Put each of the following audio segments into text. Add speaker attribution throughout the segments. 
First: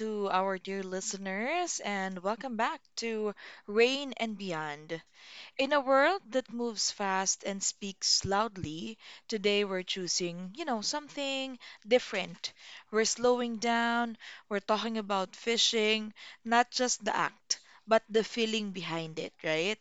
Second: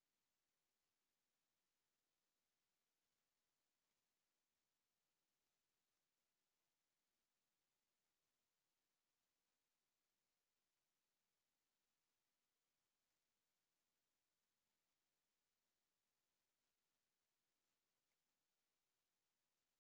Speaker 1: to our dear listeners, and welcome back to Rain and Beyond. In a world that moves fast and speaks loudly, today we're choosing, something different. We're slowing down, we're talking about fishing, not just the act, but the feeling behind it, right?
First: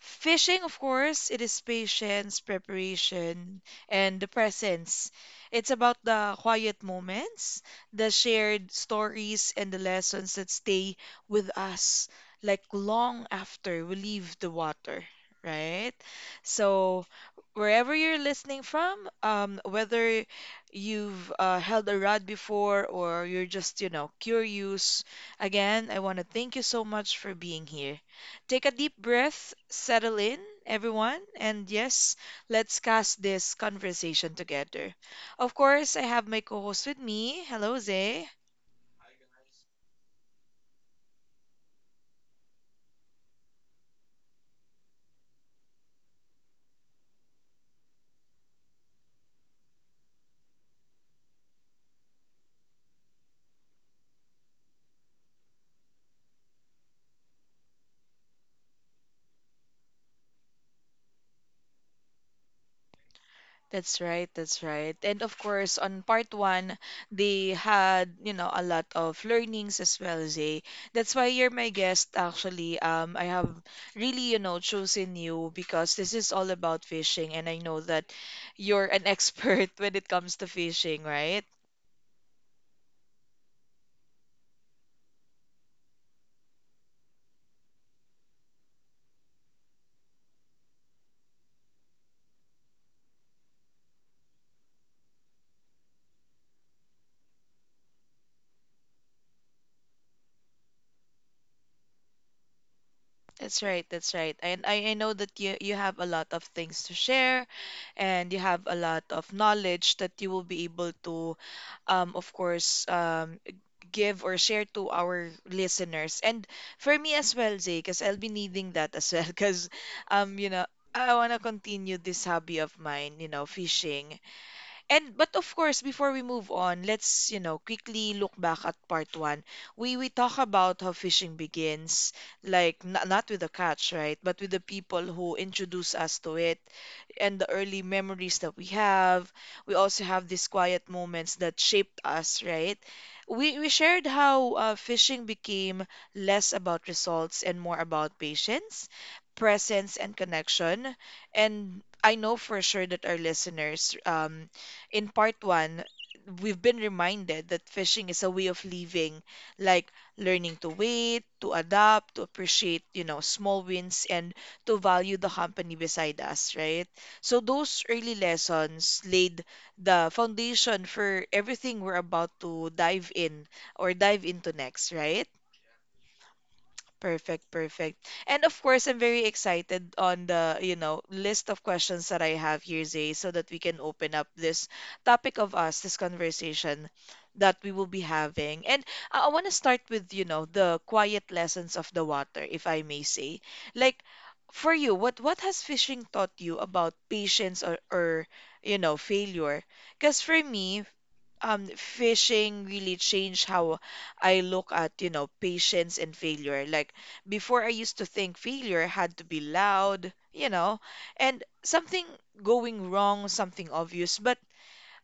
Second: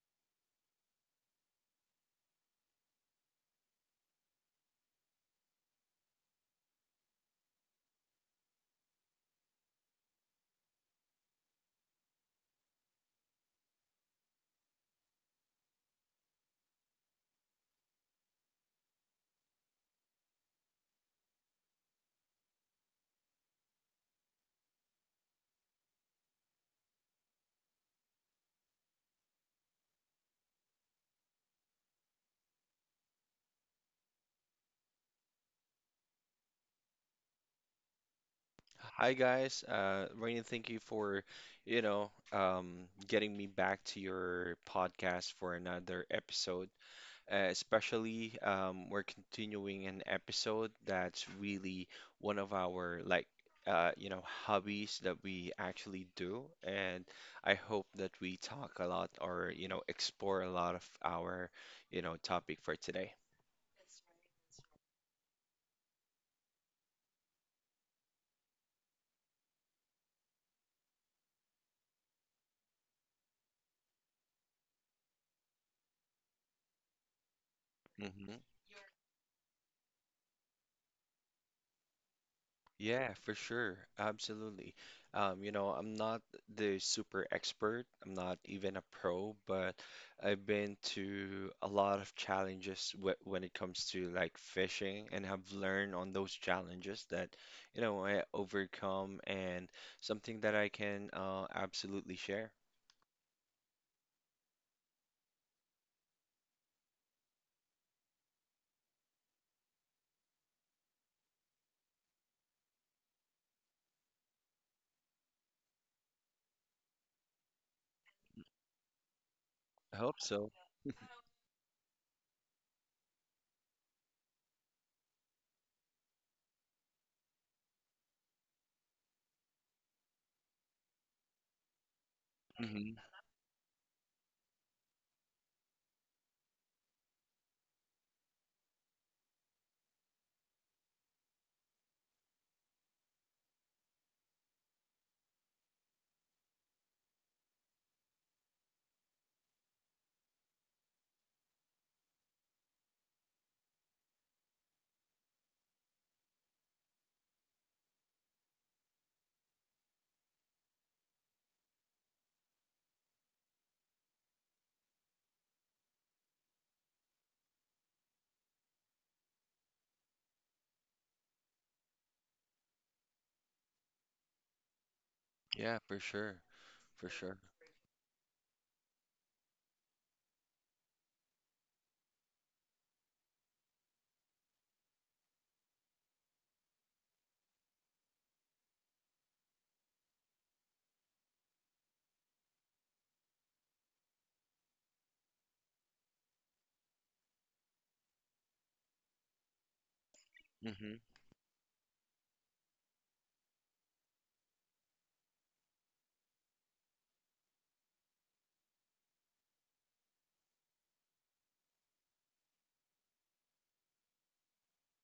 Speaker 1: Fishing, of course, it is patience, preparation, and the presence. It's about the quiet moments, the shared stories, and the lessons that stay with us like long after we leave the water, right? So, wherever you're listening from, whether you've held a rod before or you're just, curious, again, I want to thank you so much for being here. Take a deep breath, settle in, everyone, and yes, let's cast this conversation together. Of course, I have my co host with me. Hello, Zay.
Speaker 2: Hi guys, Rainy, thank you for, getting me back to your podcast for another episode. Especially, we're continuing an episode that's really one of our hobbies that we actually do, and I hope that we talk a lot or you know explore a lot of our, you know, topic for today.
Speaker 1: That's right, that's right. And of course, on part one, they had, a lot of learnings as well, Zay. That's why you're my guest, actually. I have really, chosen you because this is all about fishing, and I know that
Speaker 2: Mm-hmm.
Speaker 1: you're an expert when it comes to fishing, right?
Speaker 2: Yeah, for sure. Absolutely. You know, I'm not the super expert. I'm not even a pro, but I've been to a lot of challenges wh when it comes to like fishing and have learned on those challenges that, you know, I overcome and something that I can absolutely share.
Speaker 1: That's right, that's right. And I know that you have a lot of things to share and you have a lot of knowledge that you will be able to of course give or share to our listeners. And for me as well, Zay, because I'll be needing that as well because
Speaker 2: I hope
Speaker 1: um
Speaker 2: so.
Speaker 1: you know I want to continue this hobby of mine, fishing. And but of course, before we move on, let's, quickly look back at part one. We talk about how fishing begins, like n
Speaker 2: Hmm.
Speaker 1: not with the catch, right? But with the people who introduce us to it and the early memories that we have. We also have these quiet moments that shaped us, right? We shared how fishing became less about results and more about patience, presence, and connection. And I know for sure that our listeners in part one, we've been reminded that fishing is a way of living, like learning to wait, to adapt, to appreciate, small wins and to value the company beside us, right? So those early lessons laid the foundation for everything we're about to dive in or dive into next, right?
Speaker 2: Yeah, for sure. For sure.
Speaker 1: Perfect, perfect. And of course, I'm very excited on the, list of questions that I have here, Zay, so that we can open up this topic of us, this conversation that we will be having. And I want to start with, the quiet lessons of the water, if I may say. Like, for you, what has fishing taught you about patience or failure? Because for me,
Speaker 2: Hmm.
Speaker 1: fishing really changed how I look at, patience and failure. Like before, I used to think failure had to be loud, you know, and something going wrong, something obvious. But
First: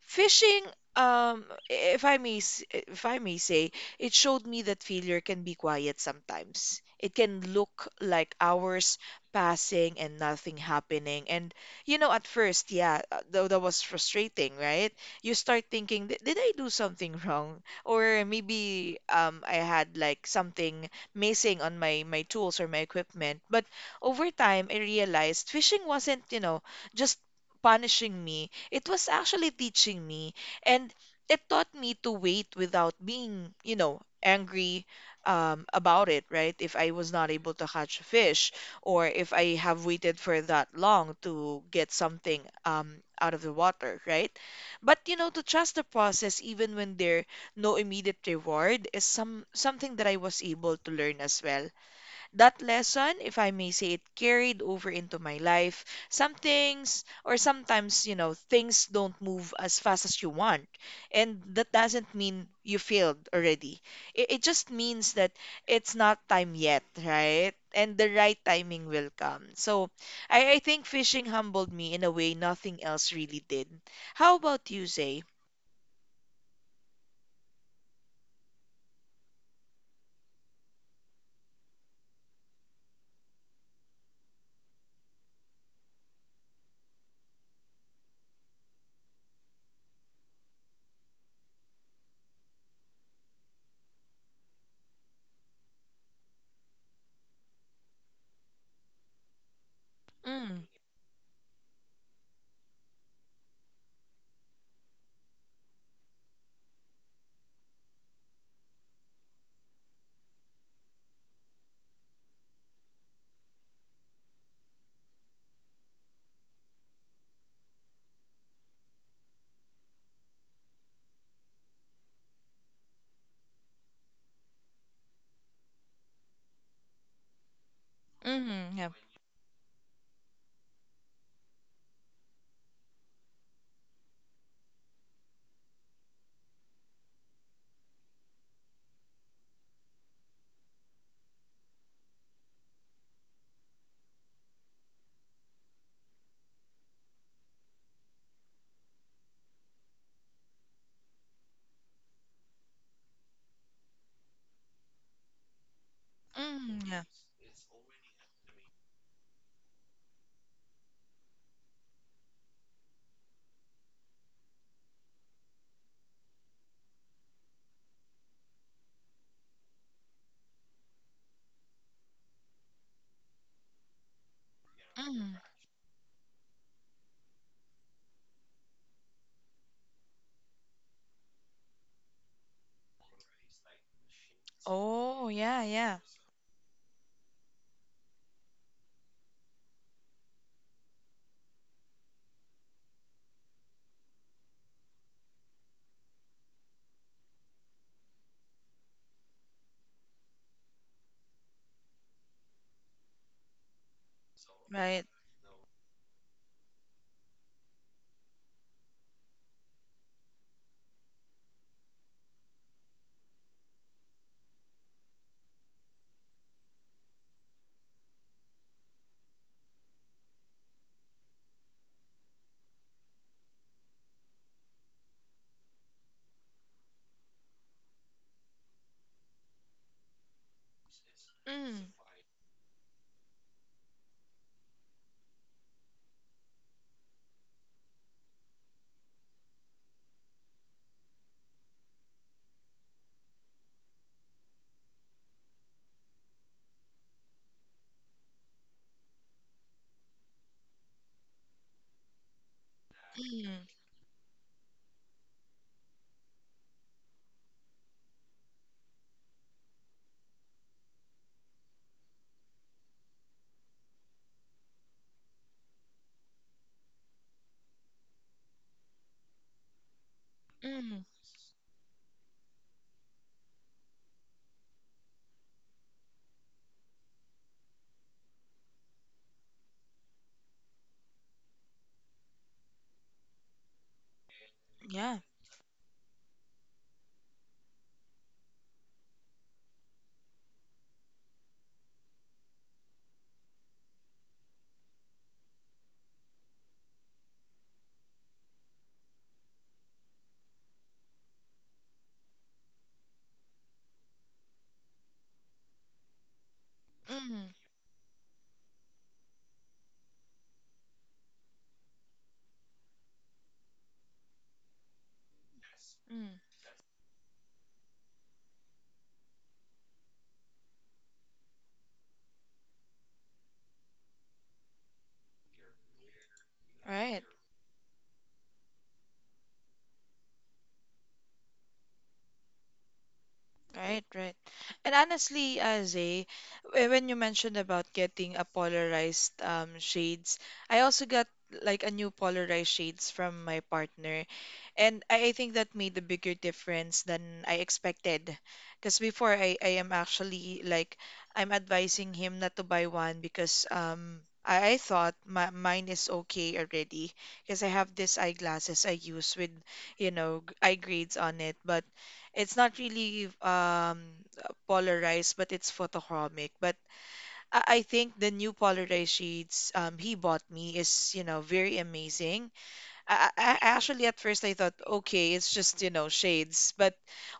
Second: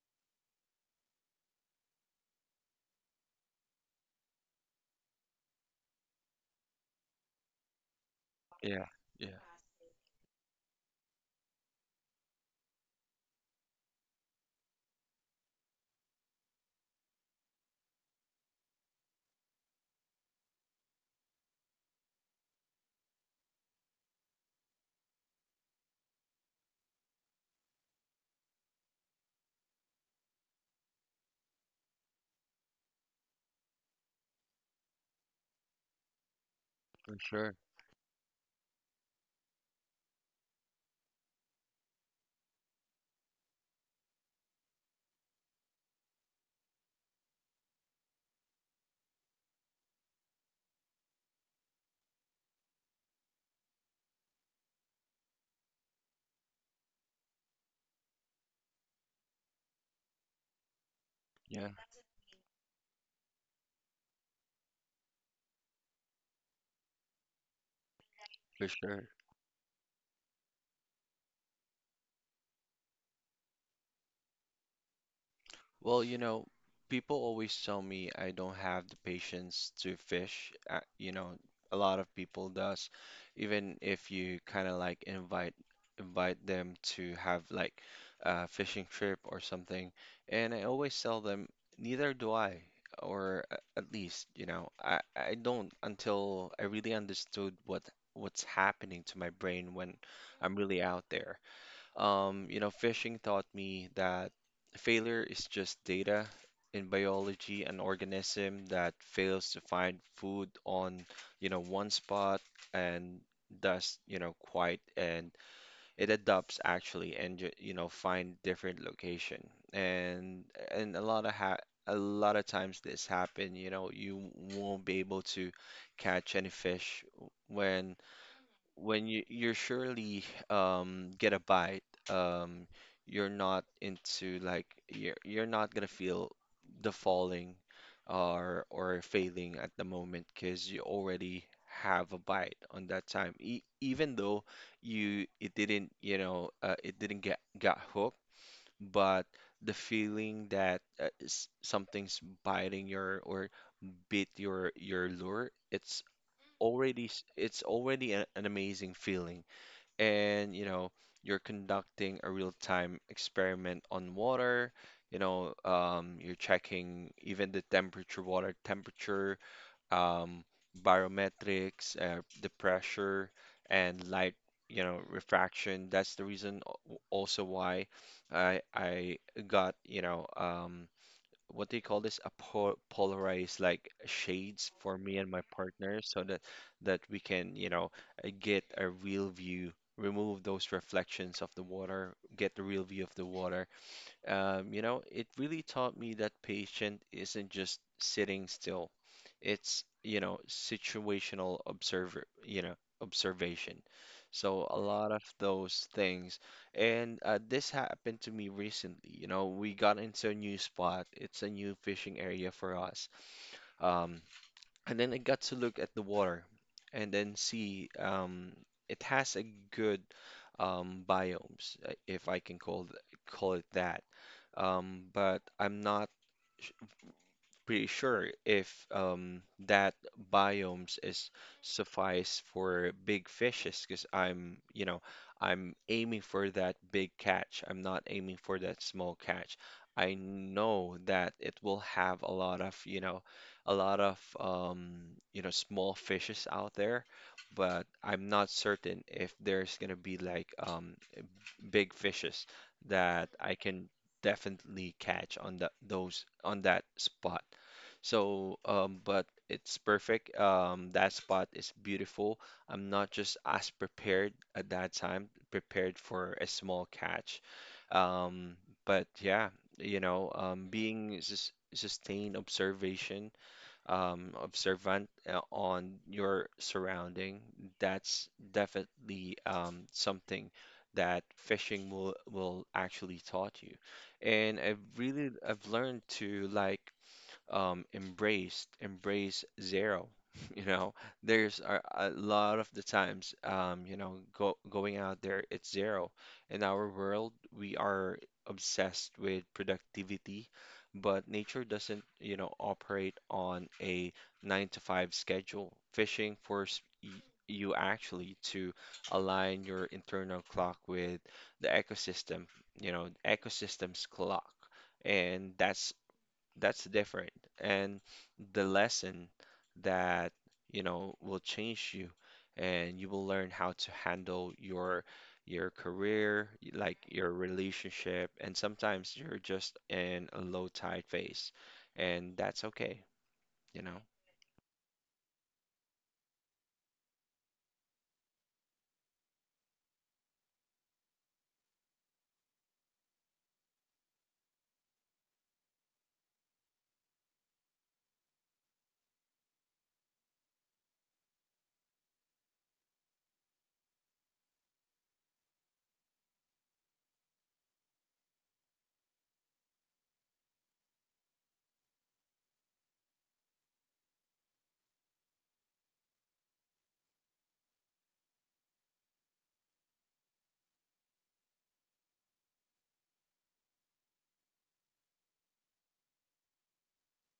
Speaker 1: fishing, um, if I may, if I may say, it showed me that failure can be quiet sometimes. It can look like
Speaker 2: Yeah,
Speaker 1: hours
Speaker 2: yeah,
Speaker 1: passing and nothing happening. And you know, at first, yeah, that was frustrating, right? You start thinking, Did I do something wrong? Or maybe I had like something missing on my tools or my equipment." But over time, I realized fishing wasn't, you know, just punishing me, it was actually teaching me, and it taught me to wait without being, you know, angry about it, right? If I was
Speaker 2: for
Speaker 1: not able
Speaker 2: sure.
Speaker 1: to catch a fish or if I have waited for that long to get something out of the water, right? But you know, to trust the process even when there no immediate reward is something that I was able to learn as well. That lesson, if I may say it, carried over into my life. Some things, or sometimes, you know, things don't move as fast as you want. And
Speaker 2: Yeah,
Speaker 1: that doesn't mean you failed already. It just means that it's not time yet, right? And the right
Speaker 2: for
Speaker 1: timing
Speaker 2: sure.
Speaker 1: will come. So I think fishing humbled me in a way nothing else really did. How about you, Zay?
Speaker 2: Well, you know, people always tell me I don't have the patience to fish. You know, a lot of people does. Even if you kind of like invite them to have like a fishing trip or something, and I always tell them neither do I, or at least, you know, I don't until I really understood what what's happening to my brain when I'm
Speaker 1: Mm,
Speaker 2: really out there. You know, fishing taught me that failure is just data. In biology, an organism that fails to find food on, you know, one spot and thus, you know, quite and it adapts actually and you know find different location. And and a lot of ha a lot of times this happen, you know, you won't be able to catch any fish when
Speaker 1: yeah.
Speaker 2: when you're surely get a bite, um you're not into like you're not gonna feel the falling or failing at the moment because you already have a bite on that time. E Even though you it didn't you know it didn't get got hooked, but the feeling that something's biting your or bit your lure,
Speaker 1: Yeah.
Speaker 2: it's already a, an amazing feeling. And you know you're conducting a real-time experiment on water, you know, you're checking even the temperature water temperature, um, barometrics, the pressure, and light, you know,
Speaker 1: Mm.
Speaker 2: refraction. That's the reason also why I got you know what do you call this? A po polarized like shades for me
Speaker 1: Oh,
Speaker 2: and my
Speaker 1: yeah, yeah.
Speaker 2: partner so that we can, you know, get a real view, remove those reflections of the water, get the real view of the water. You know, it really taught me that patient isn't just sitting still. It's, you know, situational observer, you know, observation. So a
Speaker 1: Right.
Speaker 2: lot of those things. And this happened to me recently. You know, we got into a new spot. It's a new fishing area for us. Um, and then I got to look at the water and then see it has a good biomes, if I can call it that. But I'm not pretty sure if that biomes is
Speaker 1: Mm.
Speaker 2: suffice for big fishes, because I'm, you know, I'm aiming for that big catch. I'm not aiming for that small catch. I know that it will have a lot of, you know, a lot of, you know, small fishes out there, but I'm not certain if there's gonna be like big fishes that I
Speaker 1: Mm.
Speaker 2: can definitely catch on that those on that spot. So, but it's perfect. That spot is beautiful. I'm not just as prepared at that time, prepared for a small catch. Um, but yeah, you know,
Speaker 1: Mm.
Speaker 2: being sustained observation, observant on your surrounding, that's definitely something that fishing will actually taught you. And
Speaker 1: Yeah.
Speaker 2: I've learned to like embrace zero. You know, there's a lot of the times, you know, going out there, it's zero. In our world, we are obsessed with productivity, but nature doesn't, you know, operate on a nine to five schedule.
Speaker 1: Mm.
Speaker 2: You actually to align your internal clock with the ecosystem, you know, ecosystem's clock. And that's
Speaker 1: Mm.
Speaker 2: that's different. And the lesson that, you know, will change you and you will learn how to handle your career, like
Speaker 1: Right.
Speaker 2: your relationship, and sometimes you're just in a low tide phase, and that's okay, you know?
Speaker 1: Right, right. And honestly, Zay, when you mentioned about getting a polarized shades, I also got like a new polarized shades from my partner. And I think that made a bigger difference than I expected. Because before I am actually like I'm advising him not to buy one because I thought mine is okay already because I have these eyeglasses I use with you know eye grades on it, but it's not really polarized, but it's photochromic. But I think the new polarized shades he bought me is, you know, very amazing. I actually at first I thought, okay, it's just, you know, shades. But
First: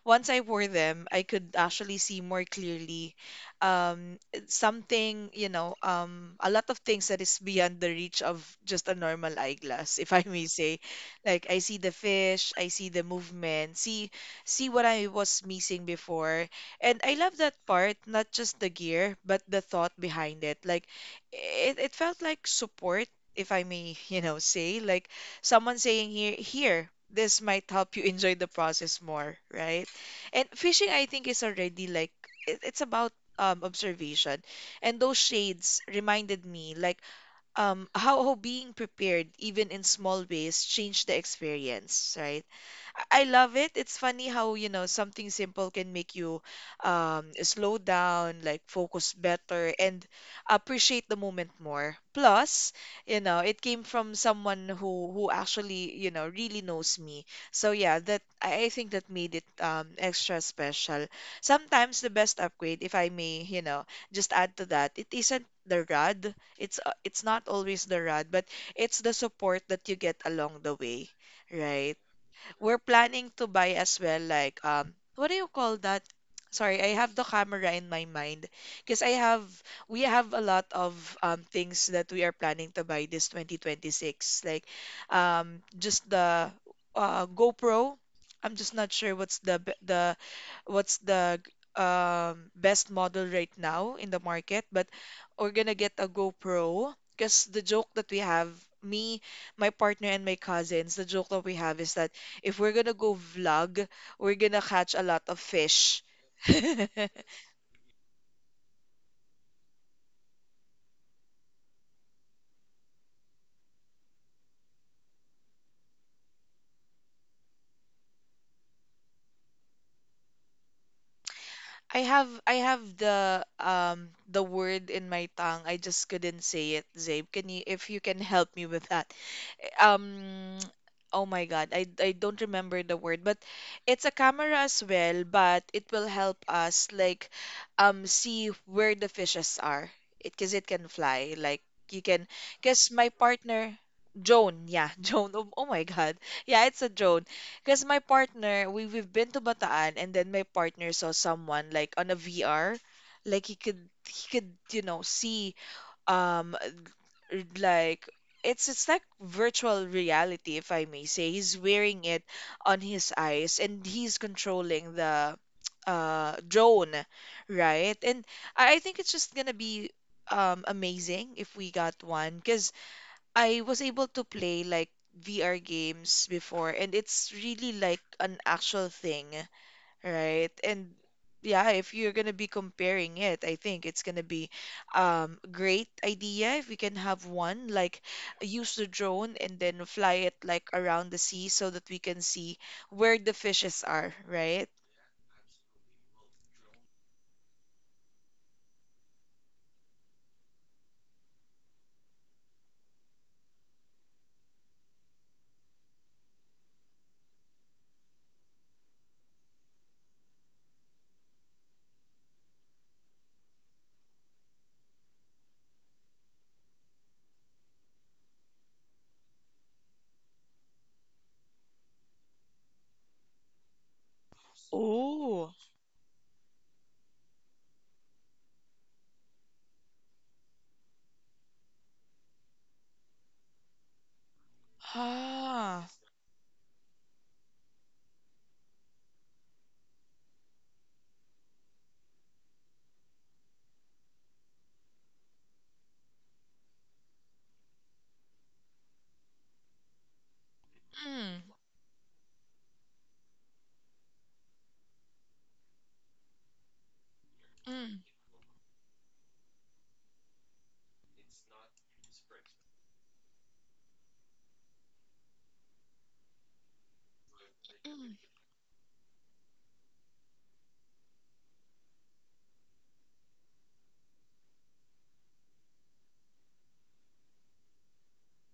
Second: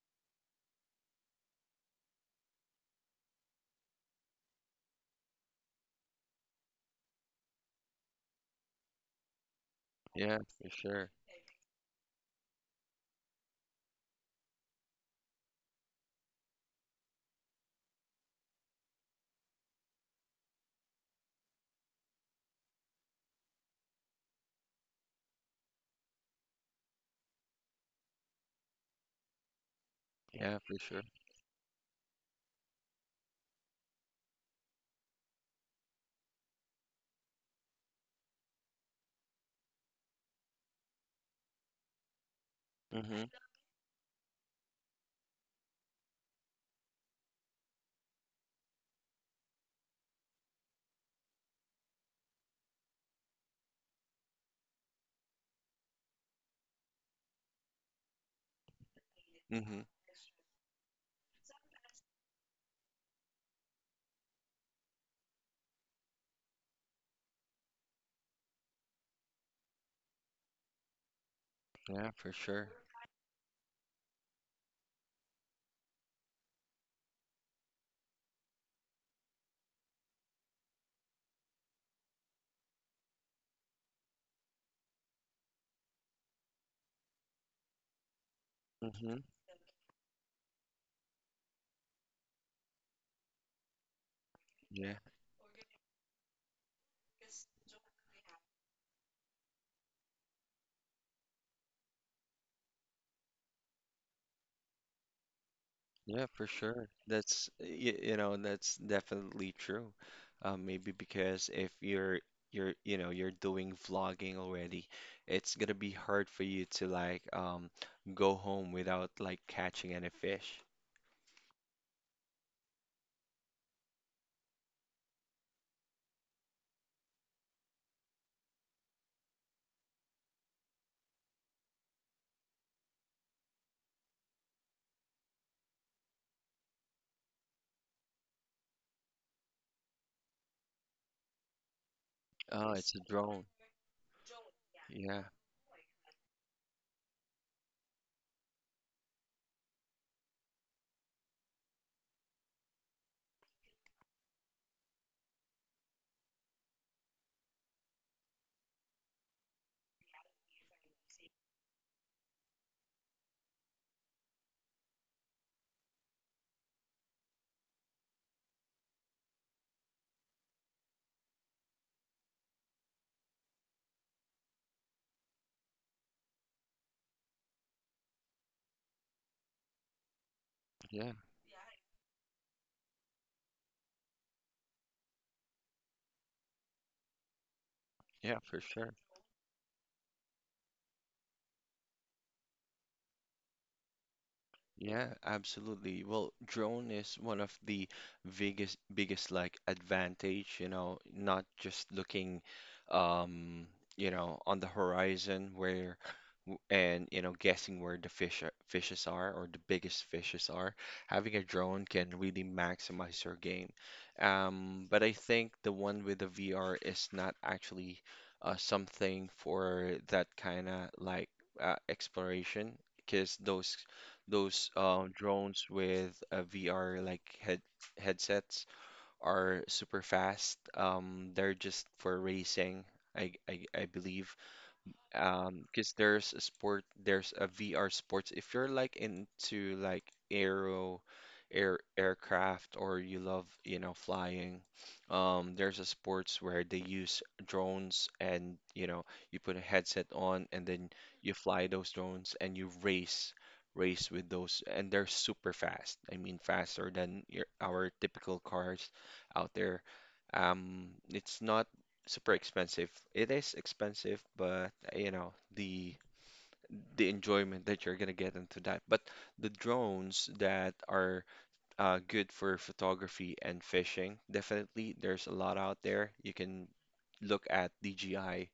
Speaker 1: once I wore them, I could actually see more clearly. It's something, you know, a lot of things that is beyond the reach of just a normal eyeglass, if I
Speaker 2: Yeah,
Speaker 1: may
Speaker 2: for
Speaker 1: say.
Speaker 2: sure.
Speaker 1: Like I see the fish, I see the movement, see what I was missing before. And I love that part, not just the gear, but the thought behind it. Like it felt like support, if I may, you know, say, like someone saying, Here, this might help you enjoy the process more," right? And
Speaker 2: Yeah, for
Speaker 1: fishing,
Speaker 2: sure.
Speaker 1: I think, is already like it's about observation, and those shades reminded me like how being prepared even in small ways changed the experience, right?
Speaker 2: Mm-hmm.
Speaker 1: I love it. It's funny how, you know, something simple can make you slow down, like focus better, and appreciate the moment more. Plus, you know, it came from someone who actually, you know, really knows me. So yeah, that I think that made it
Speaker 2: Mm-hmm.
Speaker 1: extra special. Sometimes the best upgrade, if I may, you know, just add to that, it isn't the rod. It's not always the rod, but it's the support that you get along the way. Right.
Speaker 2: Yeah, for sure.
Speaker 1: We're planning to buy as well like what do you call that? Sorry, I have the camera in my mind because I have we have a lot of things that we are planning to buy this 2026, like just the GoPro. I'm just not sure
Speaker 2: Mm-hmm.
Speaker 1: what's the what's the best model right now in the market, but
Speaker 2: Yeah.
Speaker 1: we're gonna get a GoPro because the joke that we have, me, my partner, and my cousins, the joke that we have is that if we're gonna go vlog, we're gonna catch a lot of fish.
Speaker 2: Yeah, for sure. That's you, you know that's definitely true. Maybe because if you know you're doing vlogging already, it's gonna be hard for you to like go home without like catching any fish.
Speaker 1: I have the word in my tongue. I just couldn't say it, Zabe. Can you if you can help me with that? um oh my God, I don't remember the word, but it's a camera as well, but it will help us like see where the fishes are. It because it can fly. Like you can
Speaker 2: Oh,
Speaker 1: because
Speaker 2: it's a
Speaker 1: my
Speaker 2: drone.
Speaker 1: partner Joan, yeah,
Speaker 2: Yeah,
Speaker 1: Joan. Oh, oh my God. Yeah, it's a drone. Because my partner, we've been to Bataan, and then my partner saw someone like on a VR. Like he could, you know, see um like it's like virtual reality, if I may say. He's wearing it on his eyes and he's controlling the drone, right? And I think it's just gonna be amazing if we got one, because I was able to play like VR games before, and it's really like an actual thing, right? And
Speaker 2: yeah,
Speaker 1: yeah, if you're gonna be comparing it, I think it's gonna be great idea if we can have one, like
Speaker 2: yeah, for
Speaker 1: use the
Speaker 2: sure.
Speaker 1: drone and then fly it like around the sea so that we can see where the fishes are, right?
Speaker 2: Yeah, absolutely. Well, drone is one of the biggest like advantage, you know, not just looking um, you know, on the horizon where and you know, guessing where the fishes are or the biggest fishes are. Having a drone can really maximize your game. But I think the one with the VR is not actually something for that kind of like exploration, because those
Speaker 1: Oh,
Speaker 2: drones with VR like headsets are super fast. They're just for racing, I believe.
Speaker 1: ah,
Speaker 2: Because there's a sport, there's a VR sports. If you're like into like aero, air aircraft, or you love, you know, flying, there's a sports where they use drones, and you know, you put a headset on, and then you
Speaker 1: mm,
Speaker 2: fly those drones, and you race with those, and they're super fast. I mean, faster than our
Speaker 1: mm,
Speaker 2: typical cars out there. It's not super expensive. It is expensive, but you know, the enjoyment that you're gonna
Speaker 1: mm.
Speaker 2: get into that. But the drones that are good for photography and fishing, definitely there's a lot out there. You can look at DJI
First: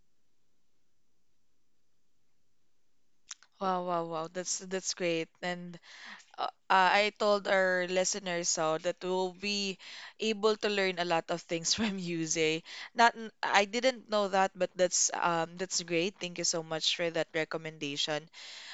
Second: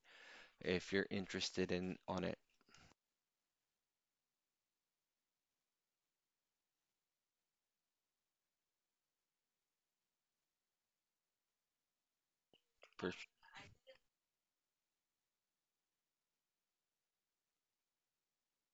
Speaker 2: if you're interested in on it.
Speaker 1: Wow, wow, wow. That's great. And I told our listeners so that we'll be able to learn a lot of things from you, Zay.
Speaker 2: For
Speaker 1: Not n- I didn't know that, but that's great. Thank you so much for that recommendation.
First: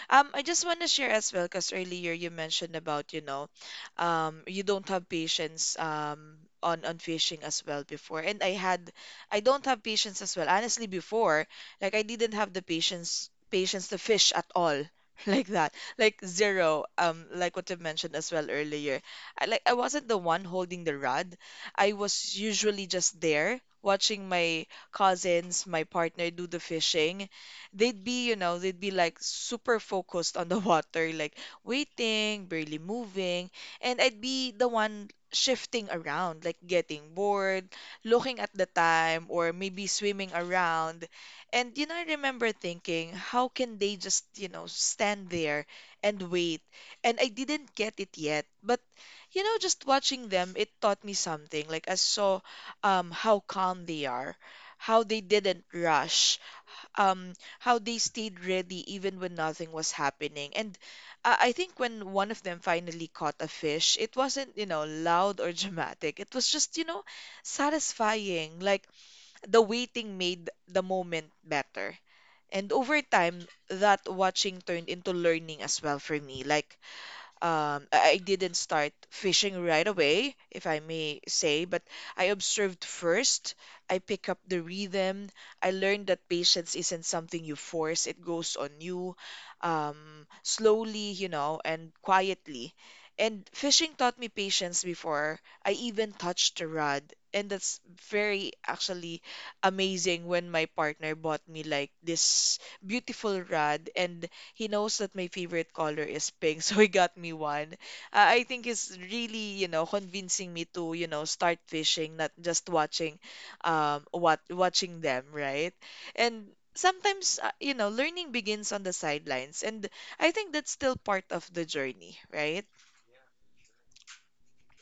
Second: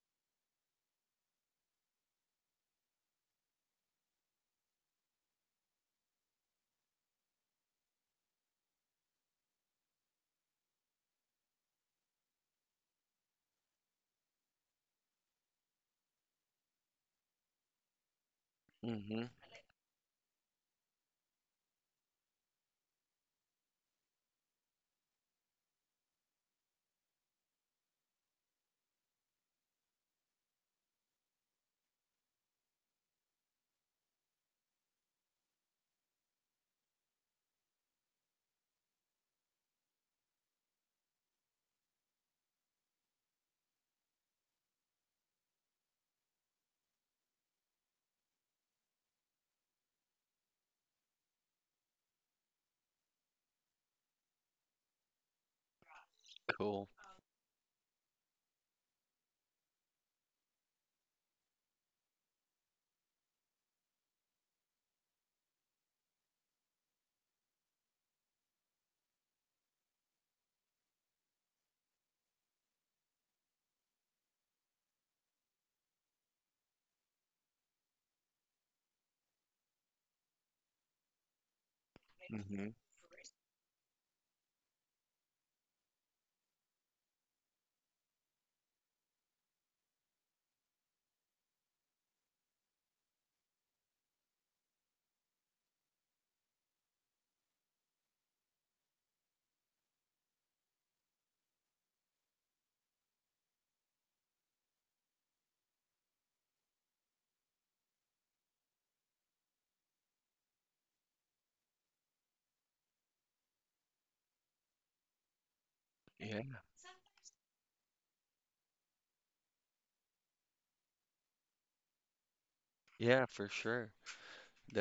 Speaker 1: I just want to share as well, because earlier you mentioned about, you know, you don't have patience on fishing as well before, and I don't have patience as well. Honestly, before, like I didn't have the patience to fish at all, like that, like zero. Like what you mentioned as well earlier,
Speaker 2: Mm-hmm,
Speaker 1: I like I wasn't the one holding the rod. I was usually just there watching my cousins, my partner do the fishing. They'd be, you know, they'd be like super focused on the water, like waiting, barely moving, and I'd be the one shifting around, like getting bored, looking at the time, or maybe swimming around. And you know, I remember thinking, how can they just, you know, stand there and wait? And I didn't get it yet, but you know, just watching them, it taught me something. Like I saw how calm they are, how they didn't rush,
Speaker 2: cool.
Speaker 1: um how they stayed ready even when nothing was happening. And I think when one of them finally caught a fish, it wasn't, you know, loud or dramatic. It was just, you know, satisfying, like the waiting made the moment better. And over time, that watching turned into learning as well for me. Like I didn't start fishing right away, if I may say, but I
Speaker 2: Mm-hmm.
Speaker 1: observed first. I pick up the rhythm. I learned that patience isn't something you force, it goes on you slowly, you know, and quietly. And fishing taught me patience before I even touched the rod. And that's very actually amazing when my partner bought me like this beautiful rod, and he knows that my favorite color is pink, so he got me one. I think it's really, you know, convincing me to, you know, start fishing, not just watching, what watching them, right?
Speaker 2: Yeah,
Speaker 1: And sometimes, you know, learning begins on the sidelines, and I think that's still part of the journey, right?
Speaker 2: yeah, for sure. The-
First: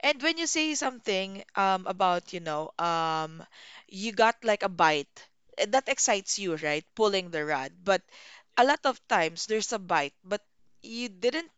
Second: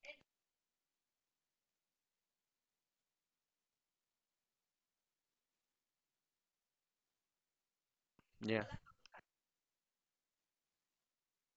Speaker 1: And when you say something, about, you know, you got like a bite. That excites you, right? Pulling the rod. But a
Speaker 2: yeah,
Speaker 1: lot of times there's a bite, but you didn't,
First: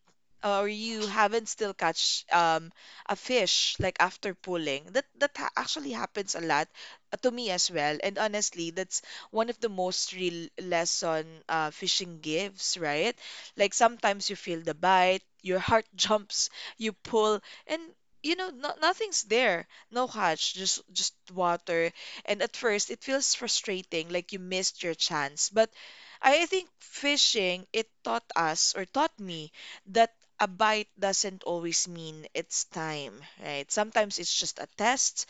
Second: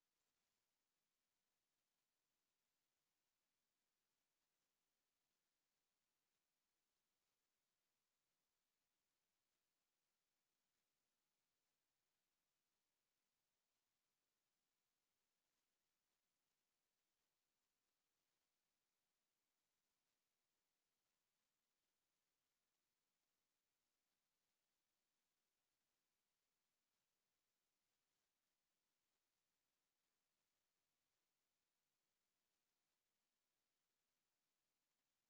Speaker 1: or you haven't still catch a fish like after pulling. That that ha actually happens a lot to me as well. And honestly, that's one of the most real lesson fishing gives, right? Like sometimes you feel the bite, your heart jumps, you pull, and you know, nothing's there. No catch, just water. And at first it feels frustrating, like you missed your chance, but I think fishing, it taught us or taught me that a bite doesn't always mean it's time, right? Sometimes it's just a test,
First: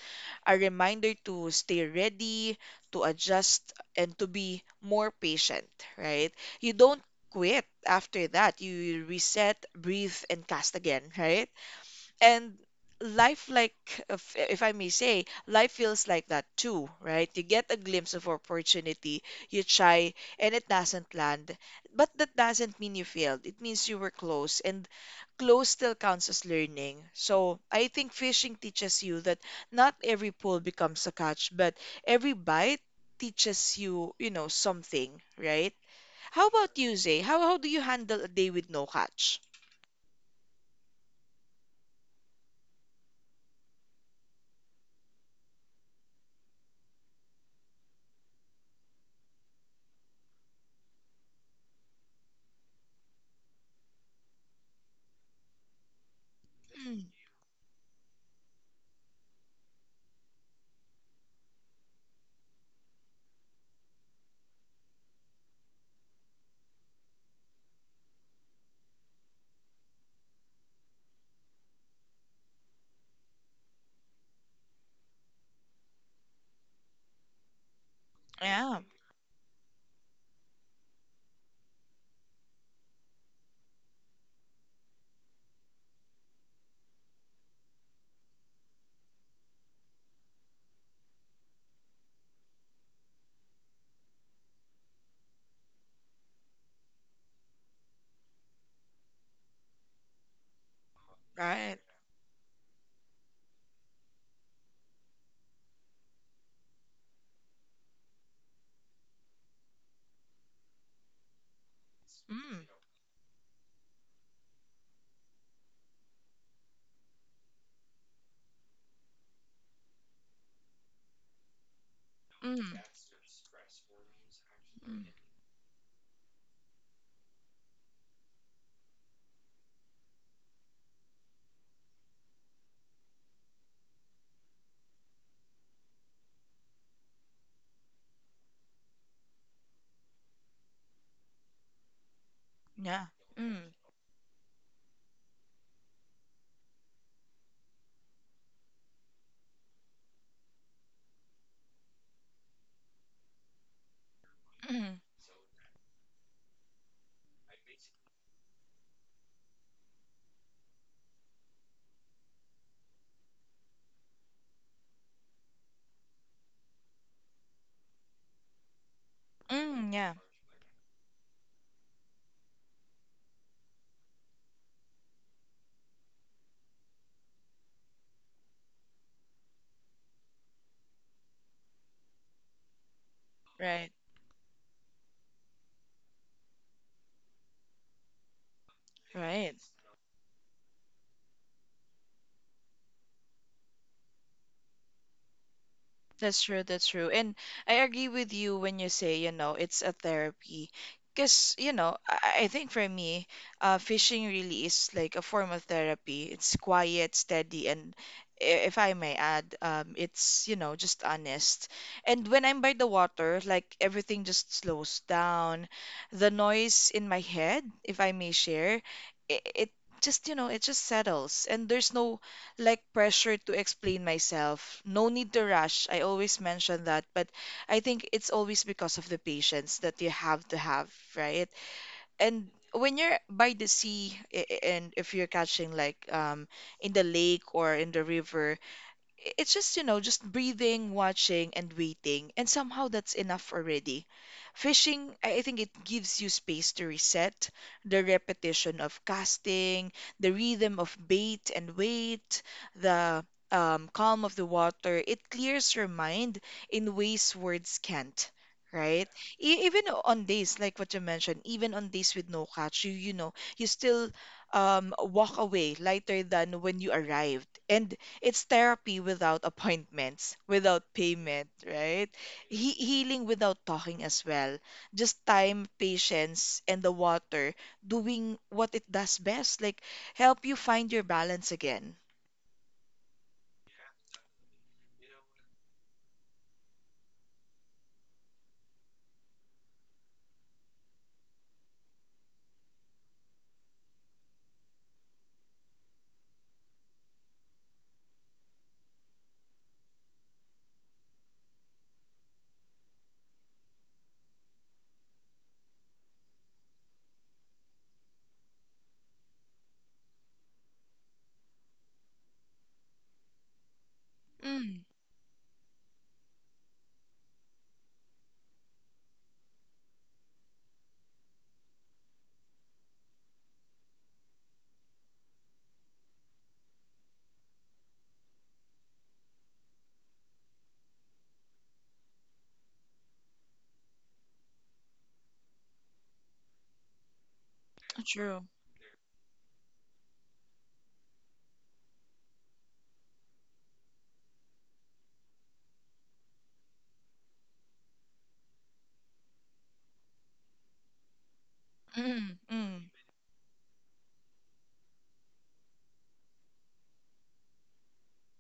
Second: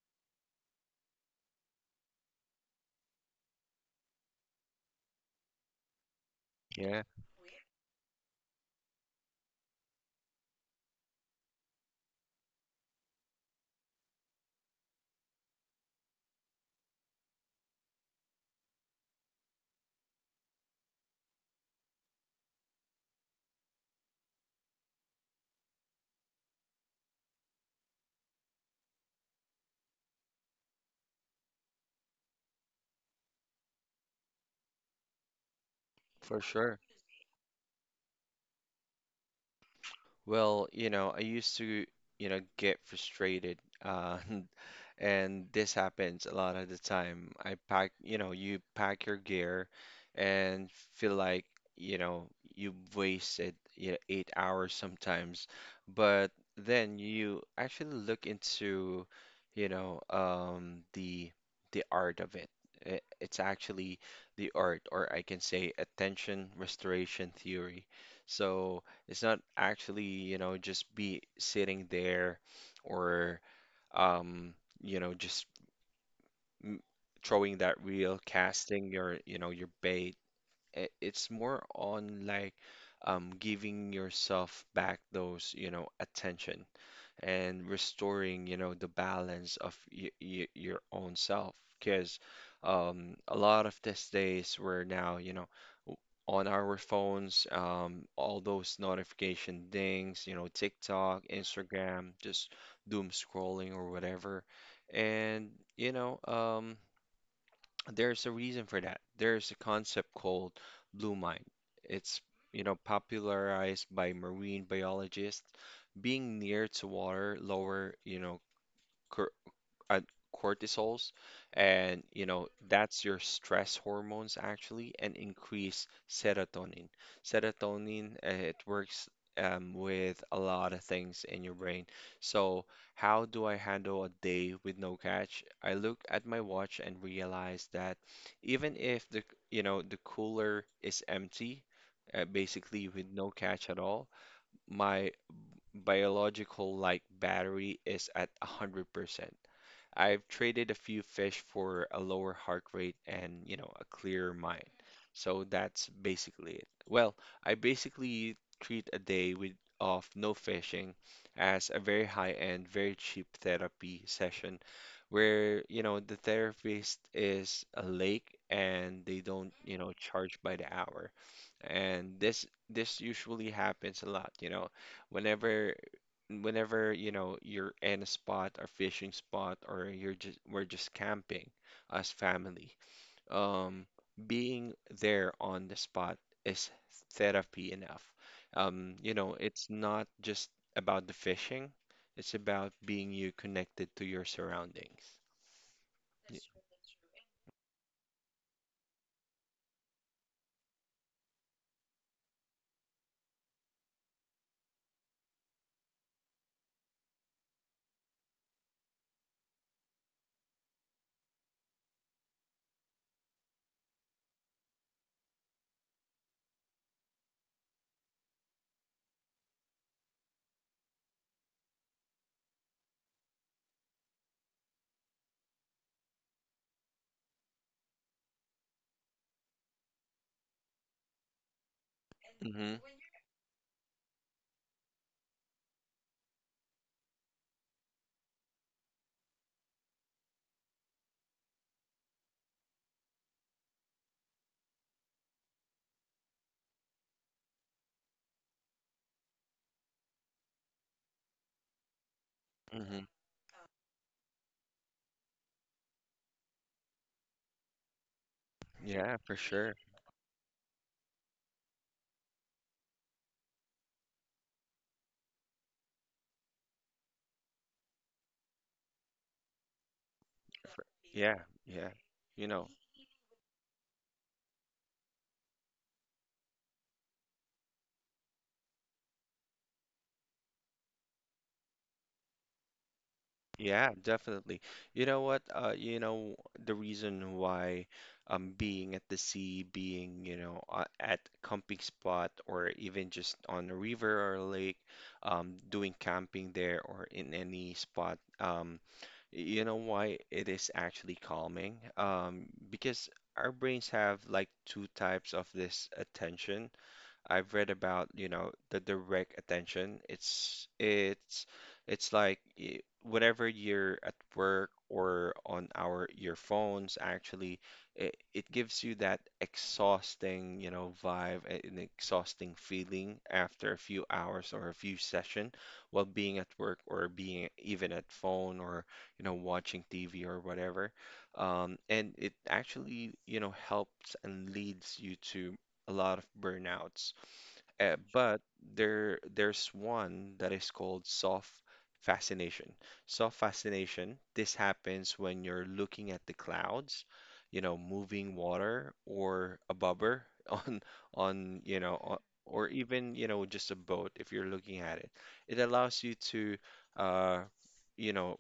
Speaker 1: a reminder to stay ready, to adjust, and to be more patient, right? You don't
Speaker 2: yeah,
Speaker 1: quit after that. You reset, breathe, and cast again, right? And life, like, if I may say, life feels like that too, right? You get a glimpse of opportunity, you try, and it doesn't land, but that doesn't mean you failed. It means you were close, and close still counts as learning. So I think fishing teaches you that not every pull becomes a catch, but every bite teaches you, you know, something, right?
Speaker 2: for
Speaker 1: How about
Speaker 2: sure.
Speaker 1: you, Zay? How do you handle a day with no catch?
Speaker 2: Well, you know, you know, get frustrated. Uh, and this happens a lot of the time. You know, you pack your gear and feel like, you know, you've wasted, you know, 8 hours sometimes. But then
Speaker 1: Mm,
Speaker 2: you actually look into, you know, the art of it. It's actually the art, or I can say attention restoration theory. So it's not actually, you know, just be sitting there or, um, you know, m- throwing that reel,
Speaker 1: yeah.
Speaker 2: casting your, you know, your bait. It's more on like giving yourself back those, you know, attention and restoring, you know, the balance of y y your own self. Because a lot of these days we're now, you know, on our phones, all those notification dings, you know, TikTok,
Speaker 1: Right.
Speaker 2: Instagram, just doom scrolling or whatever. And, you know, there's a reason for that. There's a concept called blue mind. It's, you
Speaker 1: Mm.
Speaker 2: know, popularized by marine biologists. Being near to water lower, you know, cor uh, cortisols, and you know
Speaker 1: Mm.
Speaker 2: that's your stress hormones actually,
Speaker 1: Mm.
Speaker 2: and increase serotonin. Serotonin, it works with a lot of things in your brain. So how do I handle a day with no catch? I look at my watch and realize that even if the you know the cooler is empty, basically
Speaker 1: Yeah.
Speaker 2: with no catch
Speaker 1: Mm.
Speaker 2: at all, my biological like battery is at 100%. I've traded a few fish for a lower heart rate and, you know, a clearer mind.
Speaker 1: Mm.
Speaker 2: So that's basically it. Well, I basically treat a day with of no fishing as a very high-end, very cheap therapy session where, you know, the therapist is a lake and they don't, you know,
Speaker 1: Mm. Yeah.
Speaker 2: charge by the hour. And this usually happens a lot, you know. Whenever whenever you know you're in a spot or fishing spot or you're just we're just camping as family, um
Speaker 1: Right.
Speaker 2: being there on the spot is therapy enough. You know,
Speaker 1: Right.
Speaker 2: it's not just about the fishing, it's about being you connected to your surroundings.
Speaker 1: That's true, that's true. And I agree with you when you say, you know, it's a therapy. Because, you know, I think for me, fishing really is like a form of therapy. It's quiet, steady, and if I may add, it's, you know, just honest. And when I'm by the water, like everything just slows down. The noise in my head, if I may share, it just, you know, it just settles. And there's no like pressure to explain myself. No need to rush. I always mention that, but I think it's always because of the patience that you have to have, right? And
Speaker 2: Mm-hmm.
Speaker 1: when you're by the sea, and if you're catching like in the lake or in the river, it's just, you know, just breathing, watching, and waiting. And somehow that's enough already. Fishing, I think it gives you space to reset, the repetition of casting, the rhythm of bait and wait,
Speaker 2: Mm-hmm.
Speaker 1: the calm of the water. It clears your mind in ways words can't. Right?
Speaker 2: Yeah, for sure.
Speaker 1: Even on days like what you mentioned, even on days with no catch, you know, you still walk away lighter than when you arrived. And it's therapy without appointments,
Speaker 2: For,
Speaker 1: without
Speaker 2: yeah,
Speaker 1: payment,
Speaker 2: yeah.
Speaker 1: right?
Speaker 2: You know.
Speaker 1: He healing without talking as well. Just time, patience, and the water doing what it does best, like help you find your balance again.
Speaker 2: Yeah, definitely. You know what? You know, the reason why being at the sea, being, you know, at camping spot or even just on a river or a lake, doing camping there or in any spot, you know why it is actually calming? Because our brains have like two types of this attention. I've read about, you know, the direct attention. Whenever you're at work
Speaker 1: Mm,
Speaker 2: or on our your phones, actually, it gives you that exhausting, you know, vibe, an exhausting feeling after a few hours or a few session while being at work or being even at phone or, you know, watching TV or whatever. And it actually, helps and leads you to a lot of burnouts. Uh, but
Speaker 1: true.
Speaker 2: there there's one that is called soft fascination. Soft fascination, this happens when you're looking at the clouds, you know, moving water, or a bobber on you know,
Speaker 1: Mm,
Speaker 2: or
Speaker 1: mm,
Speaker 2: even, you know, just a boat if you're looking at it. It allows you to uh, you know,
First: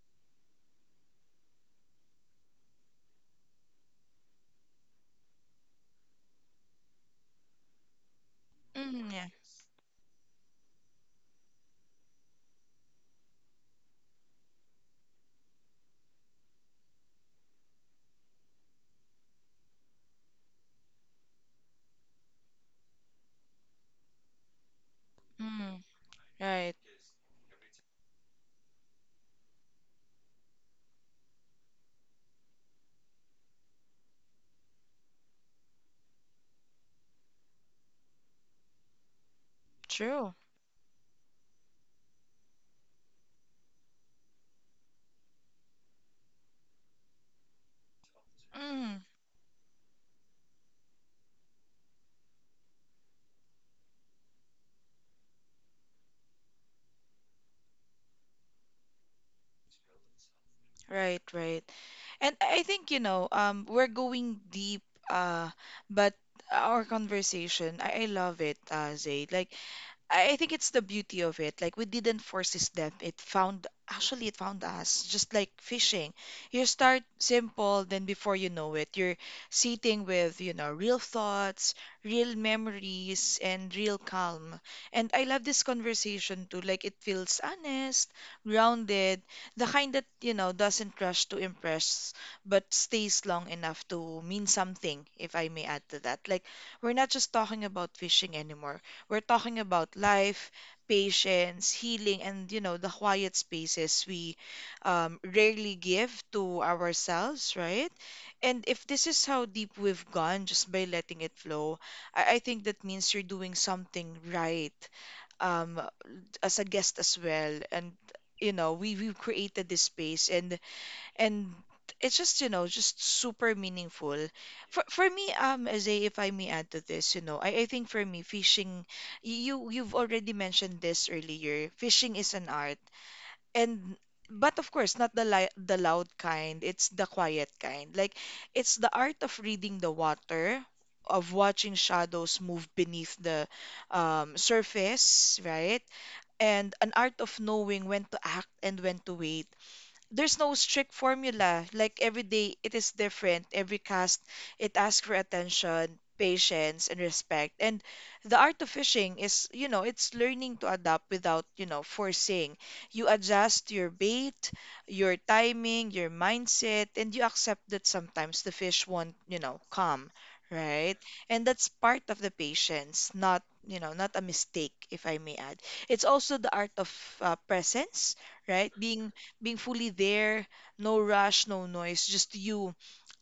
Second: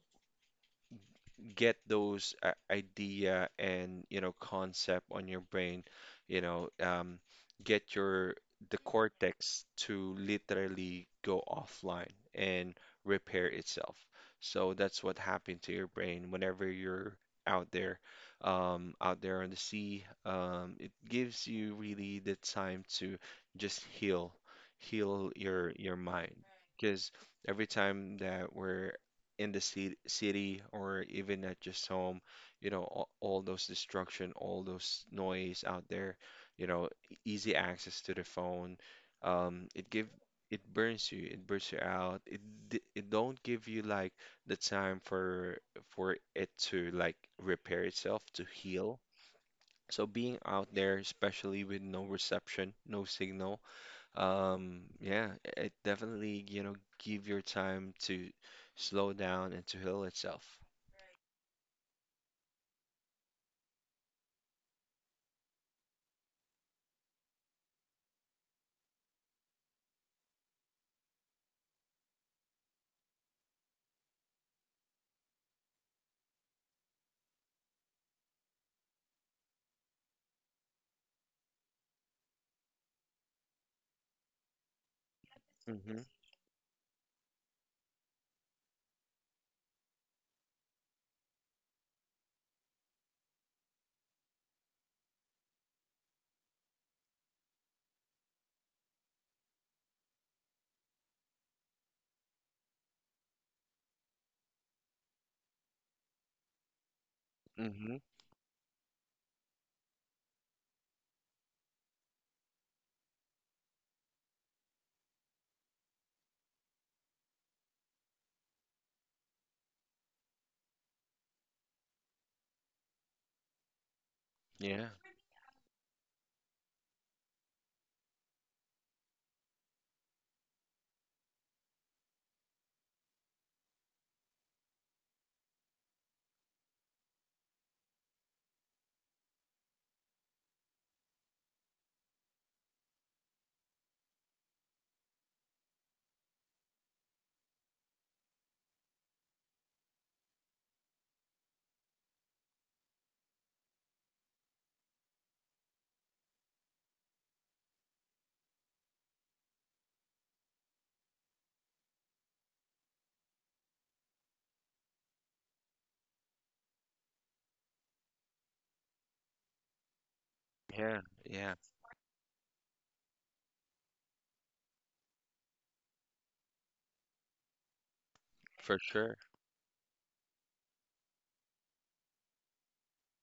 Speaker 2: get those idea and you know concept on your brain, you know, get your the
Speaker 1: mm, yeah.
Speaker 2: cortex to literally go offline and repair itself. So that's what happened to your brain whenever you're out there, out there on the sea. It gives you really the time to just heal, heal your
Speaker 1: Mm,
Speaker 2: mind
Speaker 1: right.
Speaker 2: because every time that we're in the city or even at just home, you know, all those destruction, all those noise out there, you know, easy access to the phone, um,
Speaker 1: True.
Speaker 2: it burns you out. It don't give you like the time for it to like repair itself to heal.
Speaker 1: Mm.
Speaker 2: So being out there, especially with no reception, no signal, yeah, it definitely, you know, give your time to slow down and to heal itself.
Speaker 1: Right, right. And I think, you know, we're going deep, uh, but our conversation, I love it, Zaid. Like, I think it's the beauty of it. Like we didn't force this death. It found us just like fishing. You start simple, then before you know it, you're sitting with, you know, real thoughts, real memories, and real calm. And I love this
Speaker 2: Mm-hmm.
Speaker 1: conversation too. Like it feels honest, grounded, the kind that, you know, doesn't rush to impress, but stays long enough to mean something, if I may add to that. Like we're not just talking about fishing anymore. We're talking about life, patience, healing, and you know, the quiet spaces we rarely give to ourselves, right?
Speaker 2: Mm-hmm.
Speaker 1: And if this is how deep we've gone just by letting it flow, I think that means you're doing something right, um, as a guest as well. And you know, we've created this space, and and it's just, you know, just super meaningful for
Speaker 2: Yeah,
Speaker 1: me, um, as if I may add to this, you know, I think for me, fishing, you've already mentioned this earlier, fishing is an art. And but of course not the loud kind, it's the quiet kind. Like it's the art of reading the water, of watching shadows move beneath the surface, right? And an art of knowing when to act and when to wait. There's no strict formula. Like every day, it is different. Every cast, it asks for attention, patience, and respect. And the art of fishing is, you know, it's learning to adapt without, you know, forcing. You adjust your bait, your timing, your mindset, and you accept that sometimes the fish won't, you know, come, right?
Speaker 2: yeah,
Speaker 1: And
Speaker 2: yeah,
Speaker 1: that's part of the patience, not, you know, not a mistake, if I may add. It's also the art of presence, right?
Speaker 2: for sure.
Speaker 1: Being fully there, no rush, no noise, just you,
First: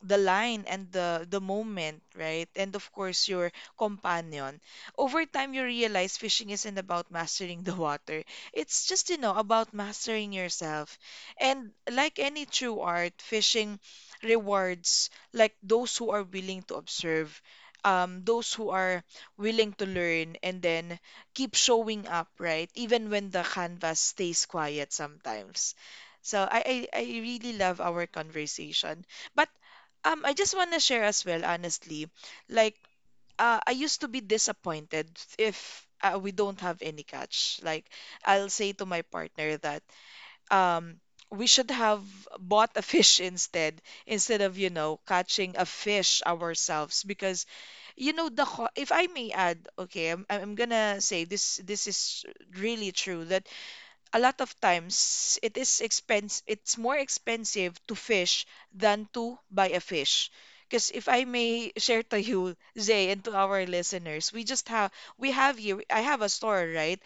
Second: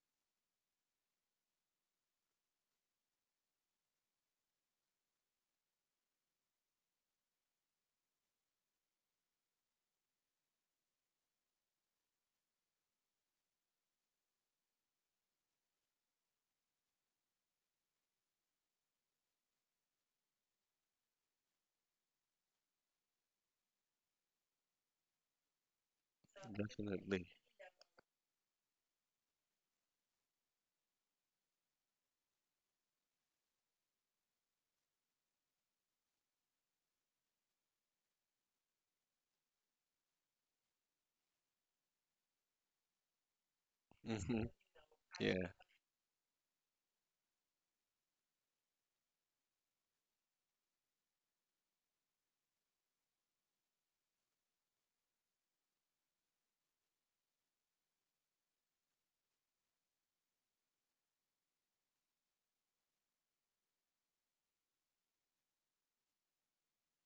Speaker 1: the line, and the moment, right? And of course, your companion. Over time, you realize fishing isn't about mastering the water. It's just, you know, about mastering yourself. And like any true art, fishing rewards like those who are willing to observe, those who are willing to learn, and then keep showing up, right? Even when the canvas stays quiet sometimes. So I
Speaker 2: Definitely.
Speaker 1: really love our conversation. But I just want to share as well, honestly. Like, I used to be disappointed if we don't have any catch. Like, I'll say to my partner that um, we should have bought a fish instead, instead
Speaker 2: Mm-hmm.
Speaker 1: of, you know,
Speaker 2: Yeah.
Speaker 1: catching a fish ourselves. Because, you know, the if I may add, okay, I'm gonna say this, this is really true that a lot of times it is expense, it's more expensive to fish than to buy a fish. Because if I may share to you, Zay, and to our listeners, we just have, we have here, I have a store, right?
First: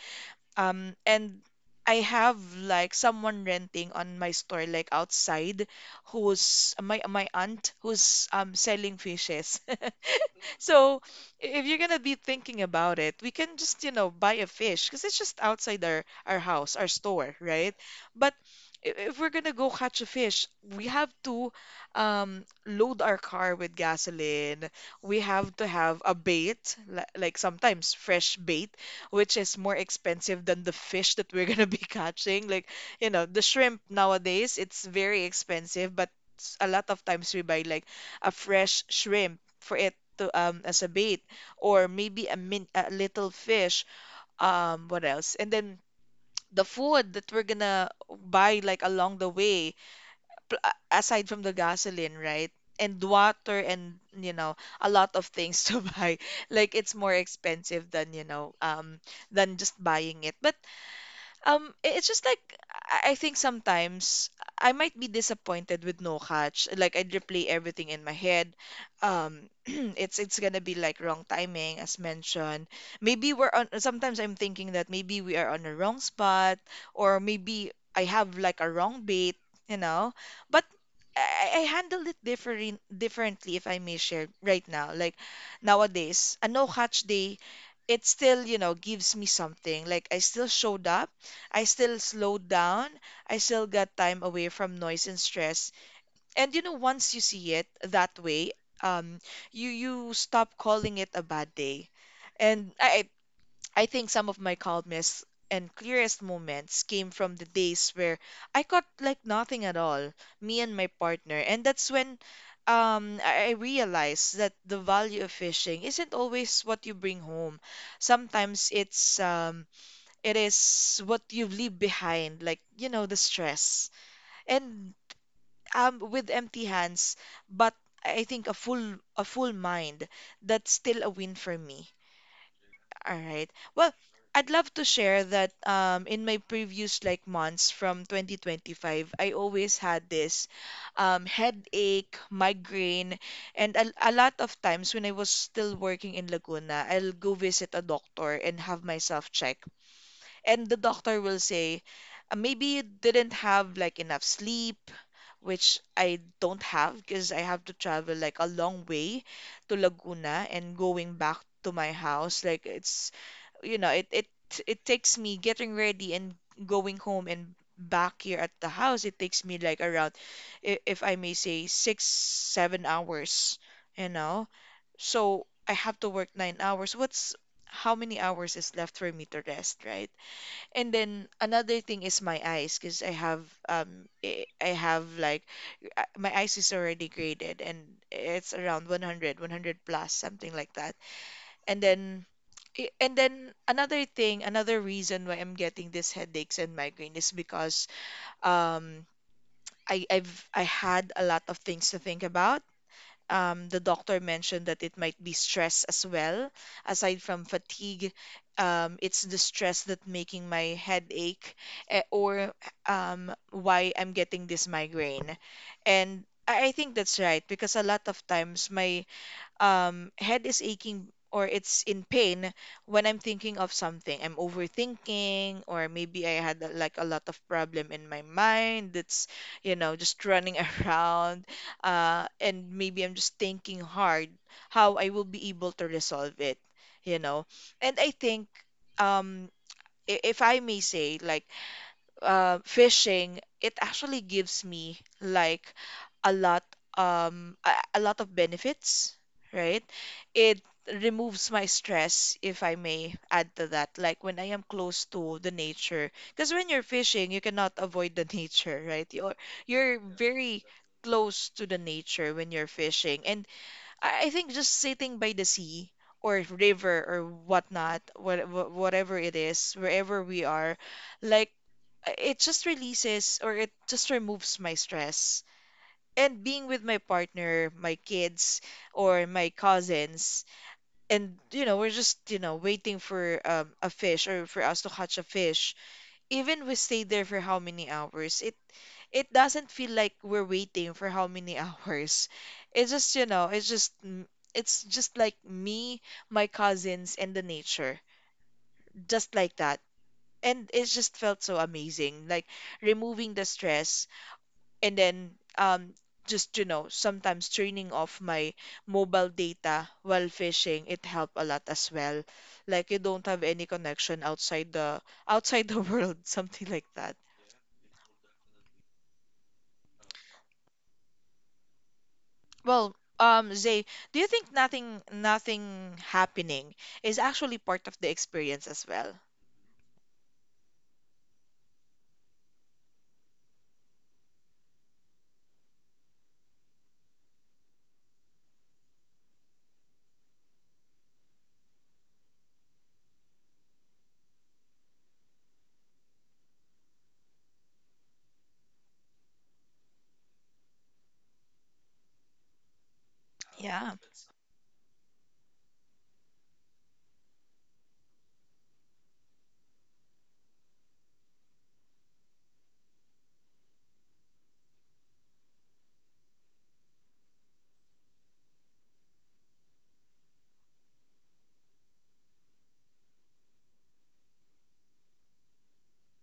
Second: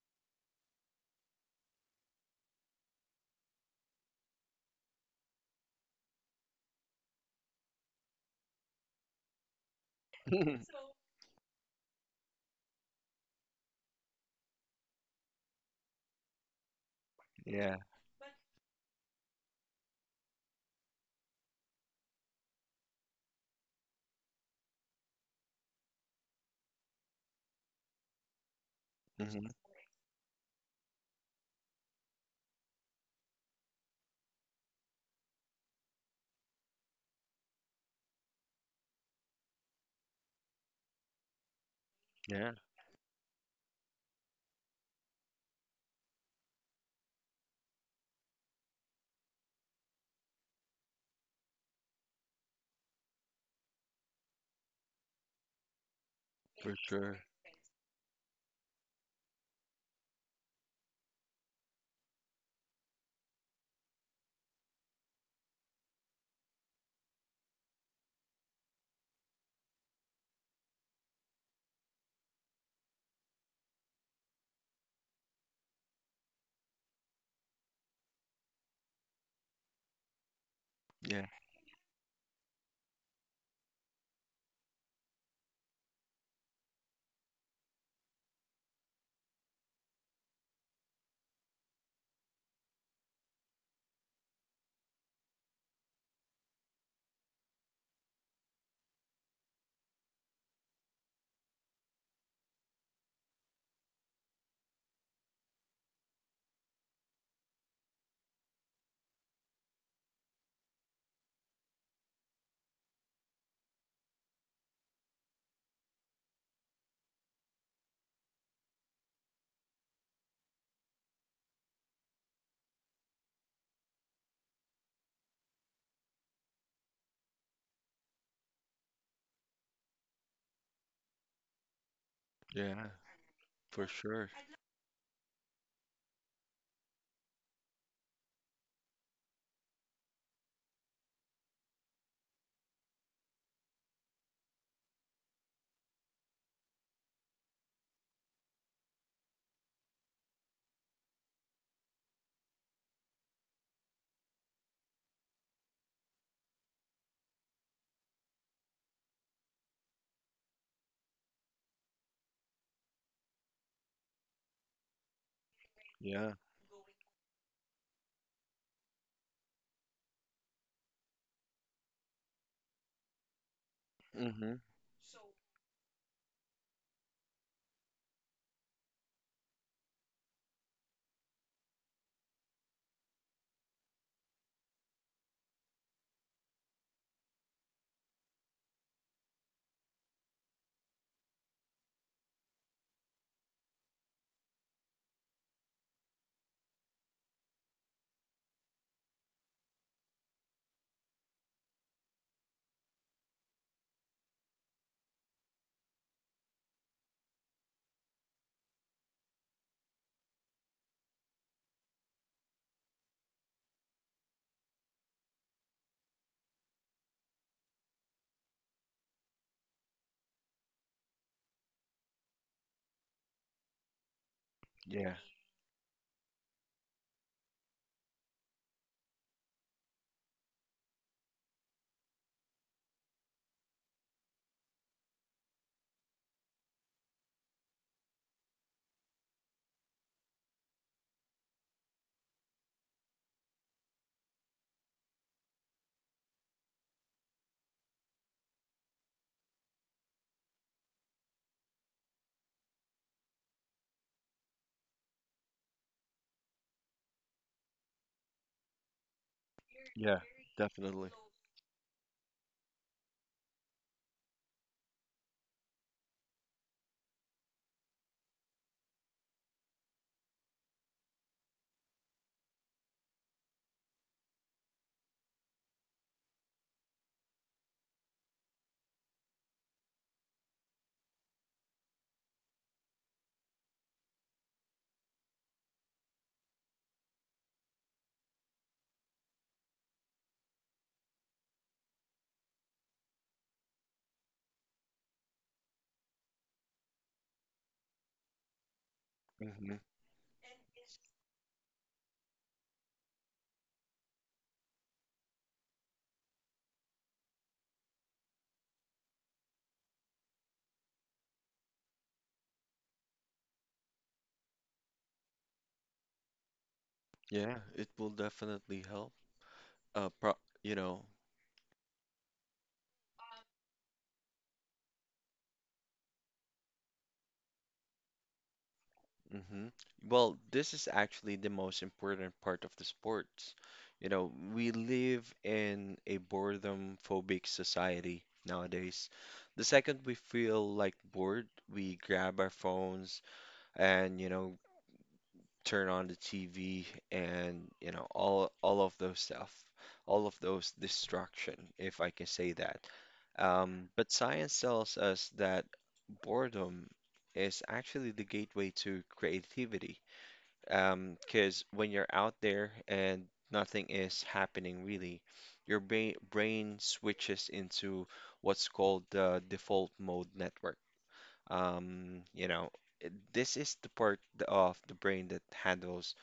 Speaker 1: And I have like someone renting on my store, like outside, who's my aunt, who's selling fishes. So if you're gonna be thinking about it, we can just, you know, buy a fish because it's just outside our house, our store, right?
Speaker 2: Yeah.
Speaker 1: But if we're gonna go catch a fish, we have to load our car with gasoline. We have to have a bait, like sometimes fresh bait, which
Speaker 2: Mm-hmm.
Speaker 1: is more expensive than the fish that we're gonna be catching. Like, you know, the shrimp nowadays, it's very expensive, but a lot of times we buy like a fresh shrimp for it to as a bait, or maybe a
Speaker 2: Yeah,
Speaker 1: min a little fish, um, what else, and then the food that we're gonna buy like along the way, aside from the gasoline, right? And water, and you know, a lot of things to buy. Like
Speaker 2: for
Speaker 1: it's more
Speaker 2: sure.
Speaker 1: expensive than, you know, um, than just buying it. But it's just like I think sometimes I might be disappointed with no catch. Like I'd replay everything in my head. Um, it's gonna be like wrong timing, as mentioned. Maybe we're on. Sometimes I'm thinking that maybe we are on the wrong spot, or maybe I have like a wrong bait, you know. But
Speaker 2: Yeah,
Speaker 1: I handle it different differently, if I may share right now. Like nowadays, a no catch day, it still gives me something. Like I still showed up. I still slowed down. I still got time away from noise and stress. And you know, once you see it that way, um, you stop calling it a bad day. And I think some of my calmest and clearest moments came from the days where I caught like nothing at all, me and my partner. And that's when I realized that the value of fishing isn't always what you bring home. Sometimes it is what you leave behind, like, you know, the stress. And with empty hands, but I think a full mind, that's still a win for me.
Speaker 2: yeah,
Speaker 1: All right.
Speaker 2: for
Speaker 1: Well,
Speaker 2: sure.
Speaker 1: I'd love to share that in my previous like months from 2025, I always had this headache, migraine, and a lot of times when I was still working in Laguna, I'll go visit a doctor and have myself check and the doctor will say, Maybe you didn't have like enough sleep, which I don't have because I have to travel like a long way to Laguna and going back to my house. Like it's, you know, it it takes me getting ready
Speaker 2: Yeah.
Speaker 1: and going home and back here at the house. It takes me like around, if I may say, six, 7 hours, you know.
Speaker 2: Mm-hmm.
Speaker 1: So I have to work 9 hours. What's how many hours is left for me to rest, right? And then another thing is my eyes because I have I have like my eyes is already graded and it's around 100, 100 plus something like that. And then and then another thing, another reason why I'm getting these headaches and migraine is because um I had a lot of things to think about. The doctor mentioned that it might be stress as well. Aside from fatigue, it's the stress that making my head ache eh, or why I'm getting this migraine. And I think that's right because a lot of times my head is aching or it's in pain when I'm thinking of something. I'm
Speaker 2: Yeah,
Speaker 1: overthinking, or maybe I had like a lot of problem in my mind that's, you know, just running around. And maybe I'm just thinking hard how I will be able to resolve it, you know. And I think, um, if I may say, like fishing, it actually gives me like a lot a lot of benefits, right? It removes my stress, if I may add to that, like when I am close to the nature. Because when you're fishing, you cannot avoid the nature, right? You're
Speaker 2: yeah,
Speaker 1: very
Speaker 2: definitely.
Speaker 1: close to the nature when you're fishing. And I think just sitting by the sea or river or whatnot, whatever it is, wherever we are, like it just releases or it just removes my stress. And being with my partner, my kids, or my cousins, and you know, we're just, you know, waiting for a fish or for us to catch a fish, even we stayed there for how many hours, it doesn't feel like we're waiting for how many hours. It's just, you know, it's just like me, my cousins, and the nature, just like
Speaker 2: Mm-hmm.
Speaker 1: that. And it just felt so amazing, like removing the stress and then um just you know sometimes turning off my mobile data while fishing, it helped a lot as well. Like you don't have any connection outside the world, something like that.
Speaker 2: Yeah, it will definitely help. Uh, pro you know,
Speaker 1: Well, Zay, do you think nothing happening is actually part of the experience as well?
Speaker 2: hmm. Well, this is actually the most important part of the sports. You know, we live in a boredom phobic society nowadays. The second we feel like bored, we grab our phones and, you know, turn on the TV and, you know, all of those stuff, all of those distraction, if I can say that.
Speaker 1: Yeah.
Speaker 2: But science tells us that boredom is actually the gateway to creativity. Because when you're out there and nothing is happening really, your brain switches into what's called the default mode network. You know, this is the part of the brain that handles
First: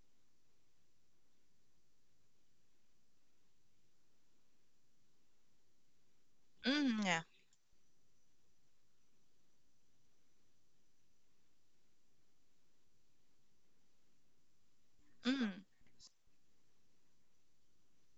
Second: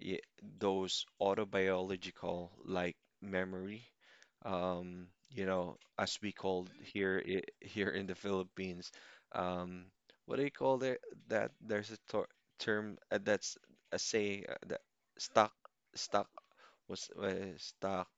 Speaker 2: y- those autobiological like memory. You know, as we call
Speaker 1: Mm, yeah.
Speaker 2: here here in the Philippines, um, what do you call there? That there's a tor term that's a say that stock
Speaker 1: Mm.
Speaker 2: stock was stock.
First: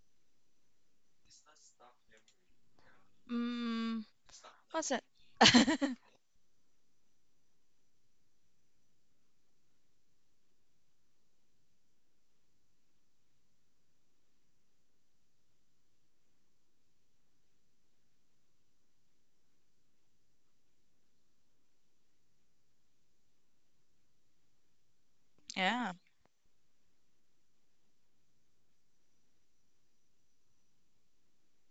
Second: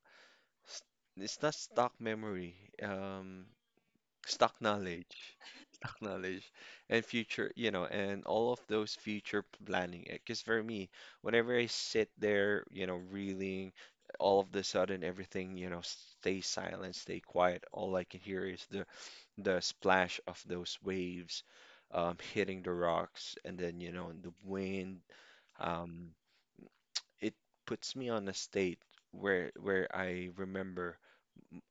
Speaker 2: S- It's not stock memory. Um,
Speaker 1: Mm,
Speaker 2: stock
Speaker 1: what's it?
Speaker 2: knowledge knowledge and future, you know, and all of those future planning. Because for me, whenever I sit there, you know, reeling, all of the sudden everything, you know, stay silent, stay quiet. All I can hear is the splash of those waves hitting the rocks, and then you know the wind.
Speaker 1: Yeah,
Speaker 2: Um, it puts me on a state where I remember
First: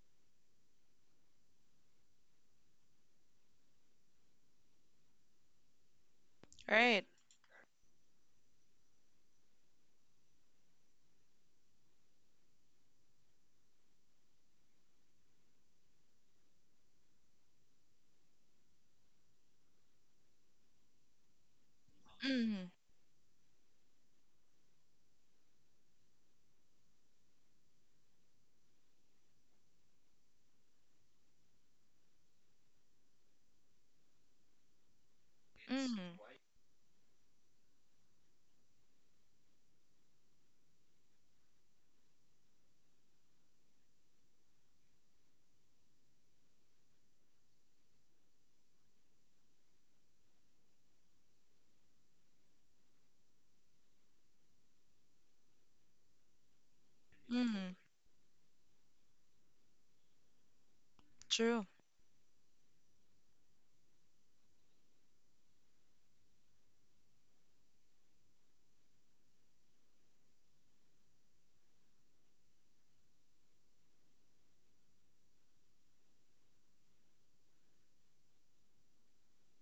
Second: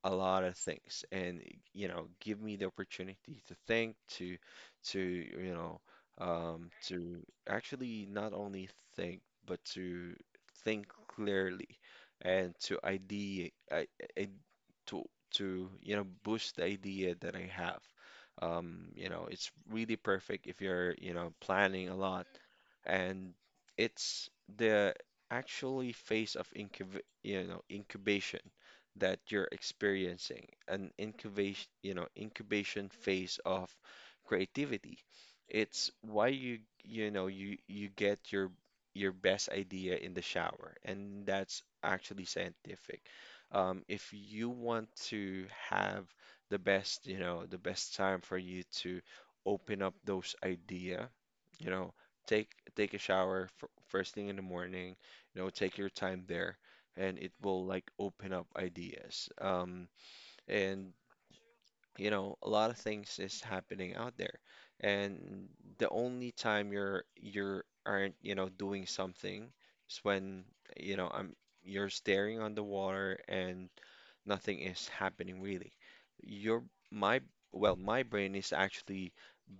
Speaker 2: a lot of things and you know give me the opportunity to think to you know
Speaker 1: right.
Speaker 2: to actually not only think but to think clearly and to idea I, to to you know boost the idea that I have. You know, it's really perfect if you're you know planning a lot,
Speaker 1: Mm,
Speaker 2: and it's the actually phase of incubation that you're experiencing, an incubation, you know, incubation phase of creativity.
Speaker 1: mm,
Speaker 2: It's why you know, you get your best idea in the shower, and that's actually scientific. If you want to have the best, you know, the best time for you to open up those idea, you know, take take a shower f first thing in the morning, you know, take your time there and it will
Speaker 1: mm,
Speaker 2: like open up ideas. And
Speaker 1: true.
Speaker 2: you know, a lot of things is happening out there. And the only time you're aren't, you know, doing something is when, you know, I'm you're staring on the water and nothing is happening really. Your my my brain is actually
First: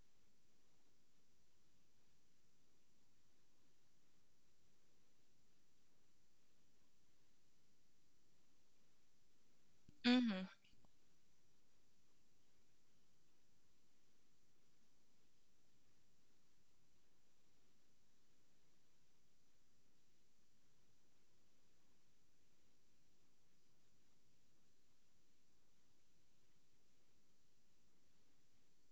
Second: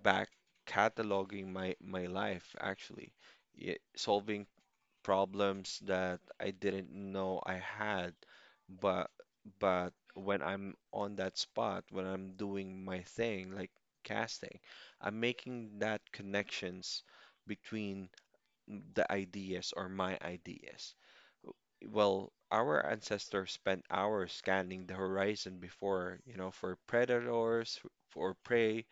Speaker 2: back cataloging my life actually. Yeah, solving problems that I didn't know I had. But but when
Speaker 1: Mm,
Speaker 2: I'm on that spot, when I'm doing my thing, like casting, I'm making that connections between the ideas or my ideas. Well, our ancestors spent hours scanning the horizon before, you know, for predators, for prey.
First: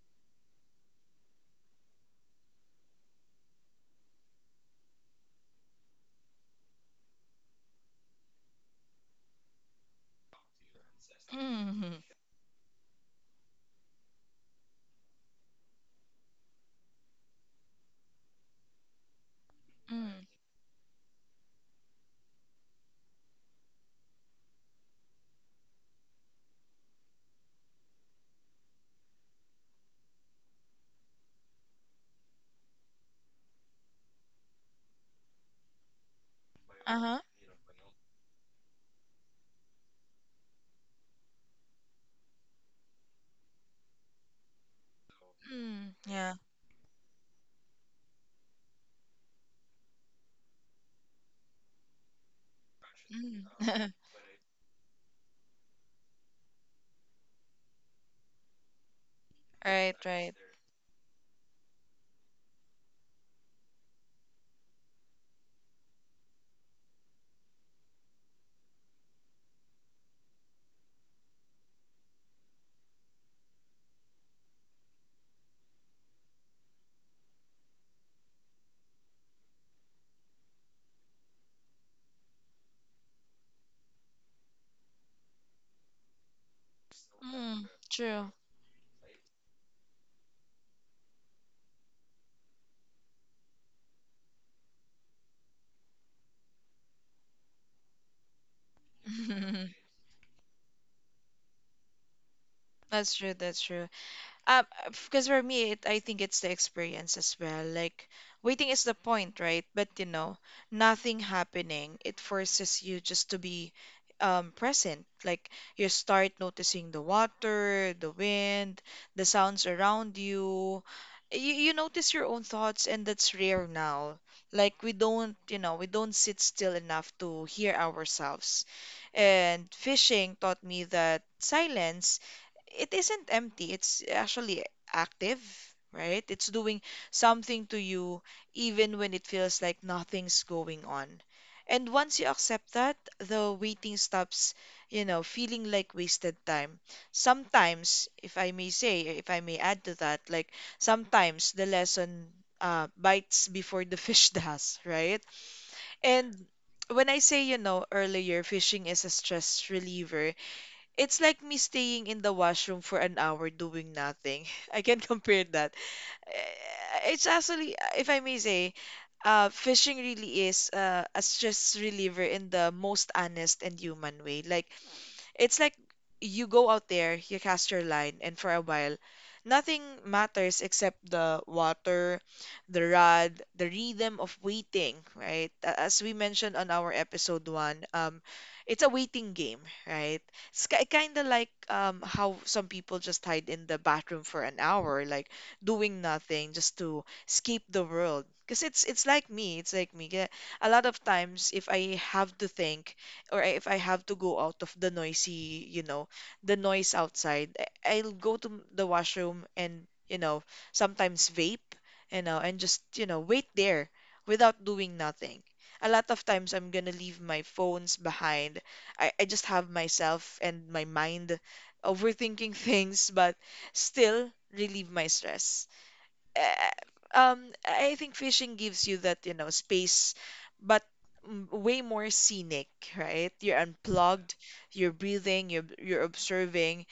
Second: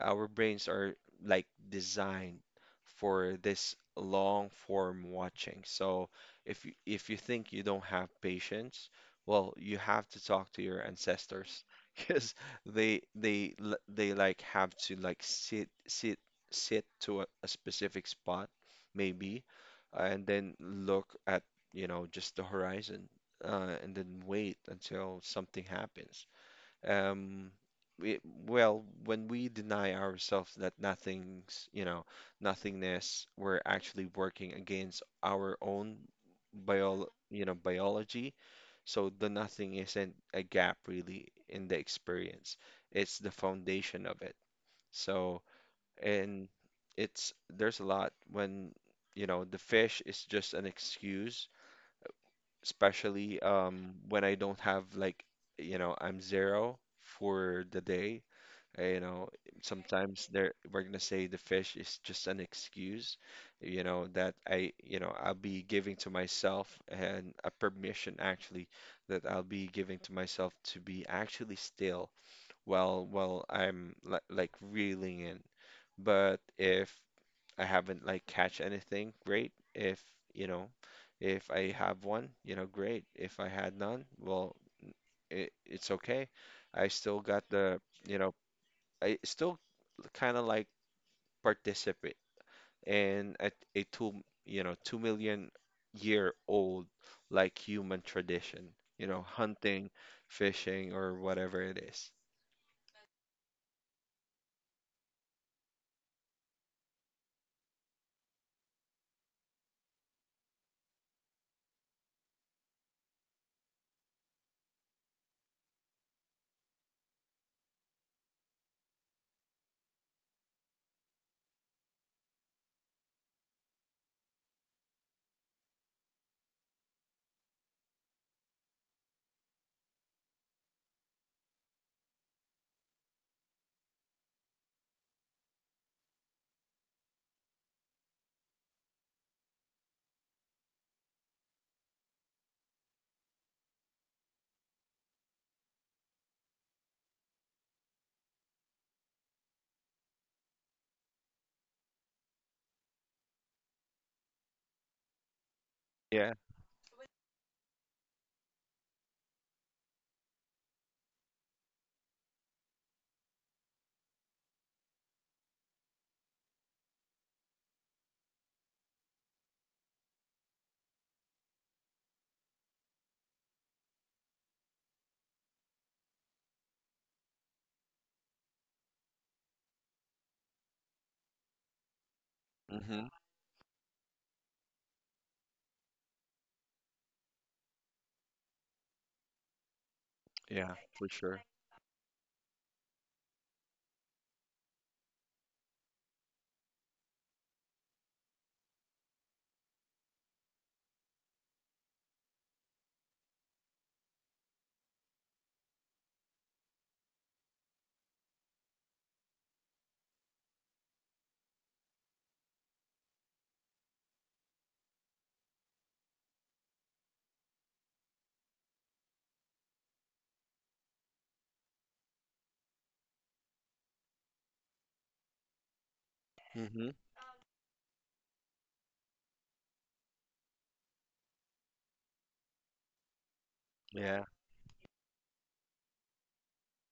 Speaker 2: Our brains are like designed for this long form watching. So if you think you don't have patience, well, you have to talk to your ancestors
Speaker 1: mm,
Speaker 2: because they like have to like sit to a specific spot maybe
Speaker 1: mm.
Speaker 2: and then look at you know just the horizon, and then wait until something happens. Um, we, when we deny ourselves that nothing's, you know, nothingness, we're actually working against our own
Speaker 1: Uh-huh.
Speaker 2: biology. So the nothing isn't a gap really in the experience. It's the foundation of it. So,
Speaker 1: Mm, yeah.
Speaker 2: and it's there's a lot when, you know, the fish is just an excuse, especially
Speaker 1: Mm.
Speaker 2: when I don't have like you know I'm zero for the day. You know,
Speaker 1: Right,
Speaker 2: sometimes
Speaker 1: right.
Speaker 2: there we're gonna say the fish is just an excuse, you know, that I you know I'll be giving to myself, and a permission actually that I'll be giving to myself to be actually still while I'm li like reeling in. But if I haven't like catch anything, great. If, you know, if I have one, you know, great. If I had none, well, it's okay. I still got
Speaker 1: Mm,
Speaker 2: the, you
Speaker 1: true.
Speaker 2: know, I still kind of like participate. And a two, you know, 2 million year old like human tradition, you know, hunting, fishing, or whatever it is.
Speaker 1: That's true, that's true. Um, because for me, I think it's the experience as well. Like, waiting is the point, right? But you know, nothing happening, it forces you just to be present. Like, you start noticing the water, the wind, the sounds around you. You notice your own thoughts, and that's rare now. Like, we don't, you know, we don't sit still enough to hear ourselves. And fishing taught me that silence, it isn't empty. It's actually active, right? It's doing something to you even when it feels like nothing's going on. And once you accept that, the waiting stops, you know, feeling like wasted time. Sometimes, if I may say, if I may add to that, like sometimes the lesson bites before the fish does, right?
Speaker 2: Yeah.
Speaker 1: And when I say, you know, earlier, fishing is a stress reliever, it's like me staying in the washroom for an hour doing nothing. I can compare that. Eh, it's actually, if I may say, fishing really is a stress reliever in the most honest and human way. Like it's like you go out there, you cast your line, and for a while, nothing matters except the water, the
Speaker 2: Mm-hmm.
Speaker 1: rod, the rhythm of waiting, right? A- As we mentioned on our episode one, it's a waiting game, right? It's
Speaker 2: Yeah, for
Speaker 1: kind of
Speaker 2: sure.
Speaker 1: like how some people just hide in the bathroom for an hour, like doing nothing just to escape the world. Because it's like me, it's like me. Kaya a lot of times, if I have to think, or if I have to go out of the noisy, you know, the noise outside, I'll go to the washroom and, you know, sometimes vape, you know, and just, you know, wait there without doing nothing. A lot of times I'm gonna leave my phones behind. I just have myself and my mind overthinking things, but still relieve my stress uh,
Speaker 2: Mm-hmm.
Speaker 1: I think fishing gives you that, you know, space, but way more scenic, right? You're
Speaker 2: Yeah.
Speaker 1: unplugged, you're breathing, you're observing,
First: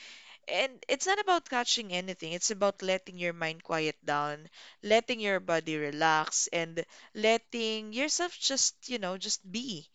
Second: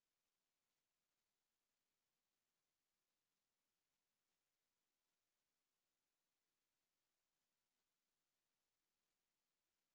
Speaker 1: and it's not about catching anything. It's about letting your mind quiet down, letting your body relax, and letting yourself just, you know, just be.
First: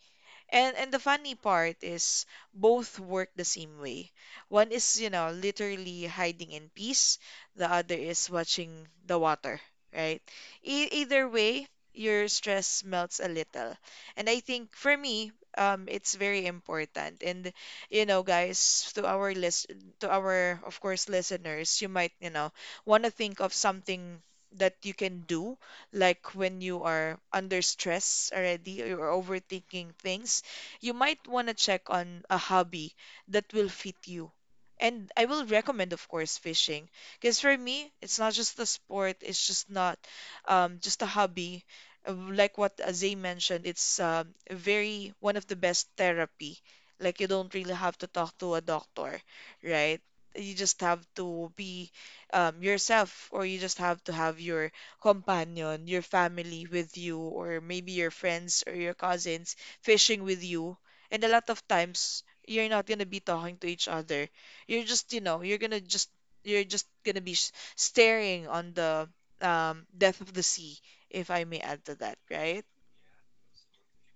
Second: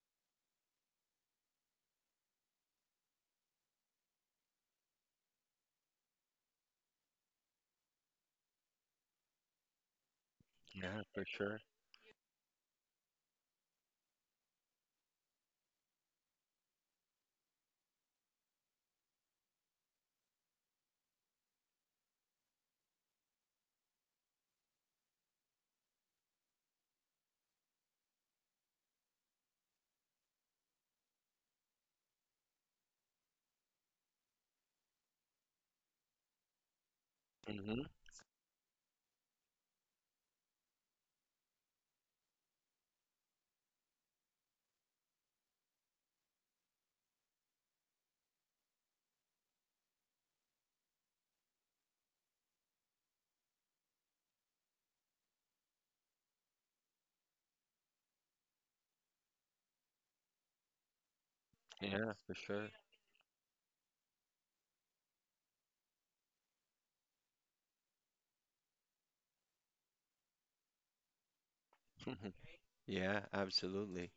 Speaker 1: And the funny part is both work the same way. One is, you know, literally hiding in peace. The other is watching the water, right? E
Speaker 2: Yeah, for
Speaker 1: either
Speaker 2: sure.
Speaker 1: way, your stress melts a little. And I think for me, it's very important. And you know, guys, to our, of course, listeners, you might, you know, want to think of something that you can do like when you are under stress already or you're overthinking things, you might want to check on a hobby that will fit you. And I will recommend, of course, fishing. Because for
Speaker 2: Mm-hmm.
Speaker 1: me, it's not just a sport, it's just not just a hobby. Like what Zay mentioned, it's very one of the best therapy. Like you don't really have to talk to a doctor, right? You just have to be yourself, or you just have to have your companion, your family with you, or maybe your friends or your cousins fishing with you. And a lot of
Speaker 2: Yeah,
Speaker 1: times,
Speaker 2: for
Speaker 1: you're
Speaker 2: sure.
Speaker 1: not gonna be talking to each other. You're just, you know, you're gonna just, you're just gonna be staring on the death of the sea, if I may add to that, right?
Speaker 2: Yeah, absolutely.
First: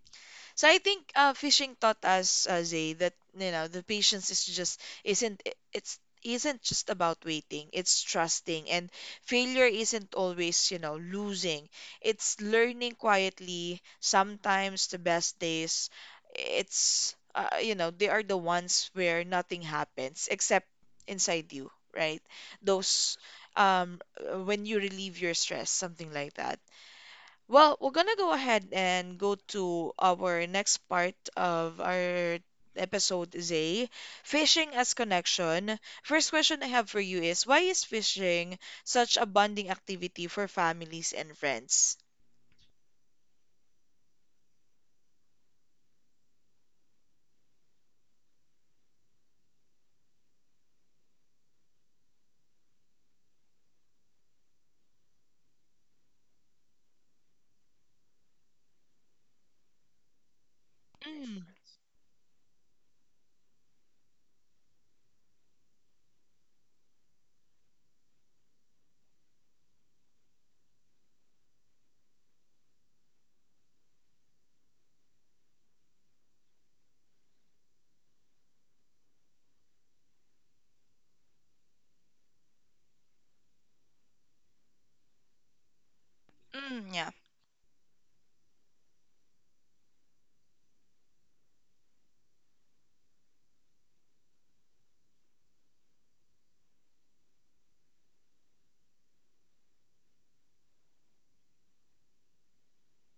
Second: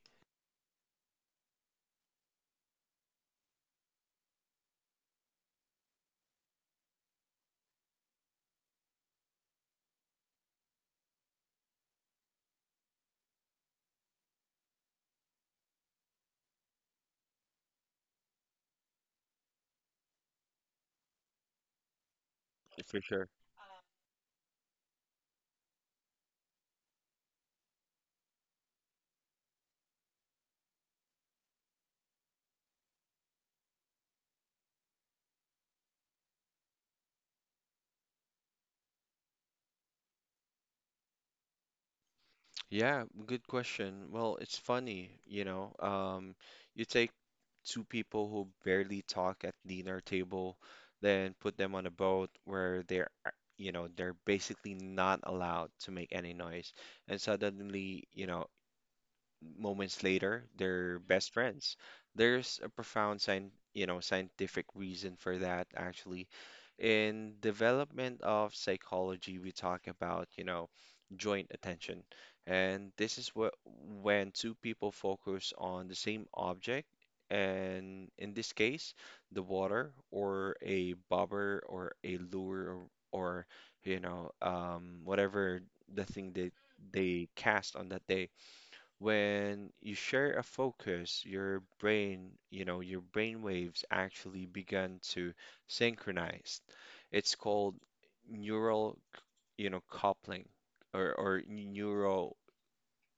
Speaker 1: So I think fishing taught us, Zay, that you know the patience is just isn't I- it's isn't just about waiting. It's trusting, and failure isn't always you know losing. It's learning quietly. Sometimes the best days, it's you know they are the ones where nothing happens except inside you, right?
Speaker 2: For
Speaker 1: Those
Speaker 2: sure.
Speaker 1: When you relieve your stress, something like that. Well, we're gonna go ahead and go to our next part of our episode, Zay. Fishing as connection. First question I have for you is why is fishing such a bonding activity for families and friends?
Speaker 2: Yeah, good question. Well, it's funny, you know. You take two people who barely talk at dinner table, then put them on a boat where you know, they're basically not allowed to make any noise. And suddenly, you know, moments later, they're best
Speaker 1: Mm,
Speaker 2: friends. There's a profound sign, you know, scientific reason for that actually. In development of psychology, we talk about, you know, joint attention. And this is what when two people focus on the same object, and in this case, the water or a bobber or a lure or you know, whatever the thing
Speaker 1: mm, yeah.
Speaker 2: they cast on that day. When you share a focus, you know, your brain waves actually begin to synchronize. It's called neural, you know, coupling or neural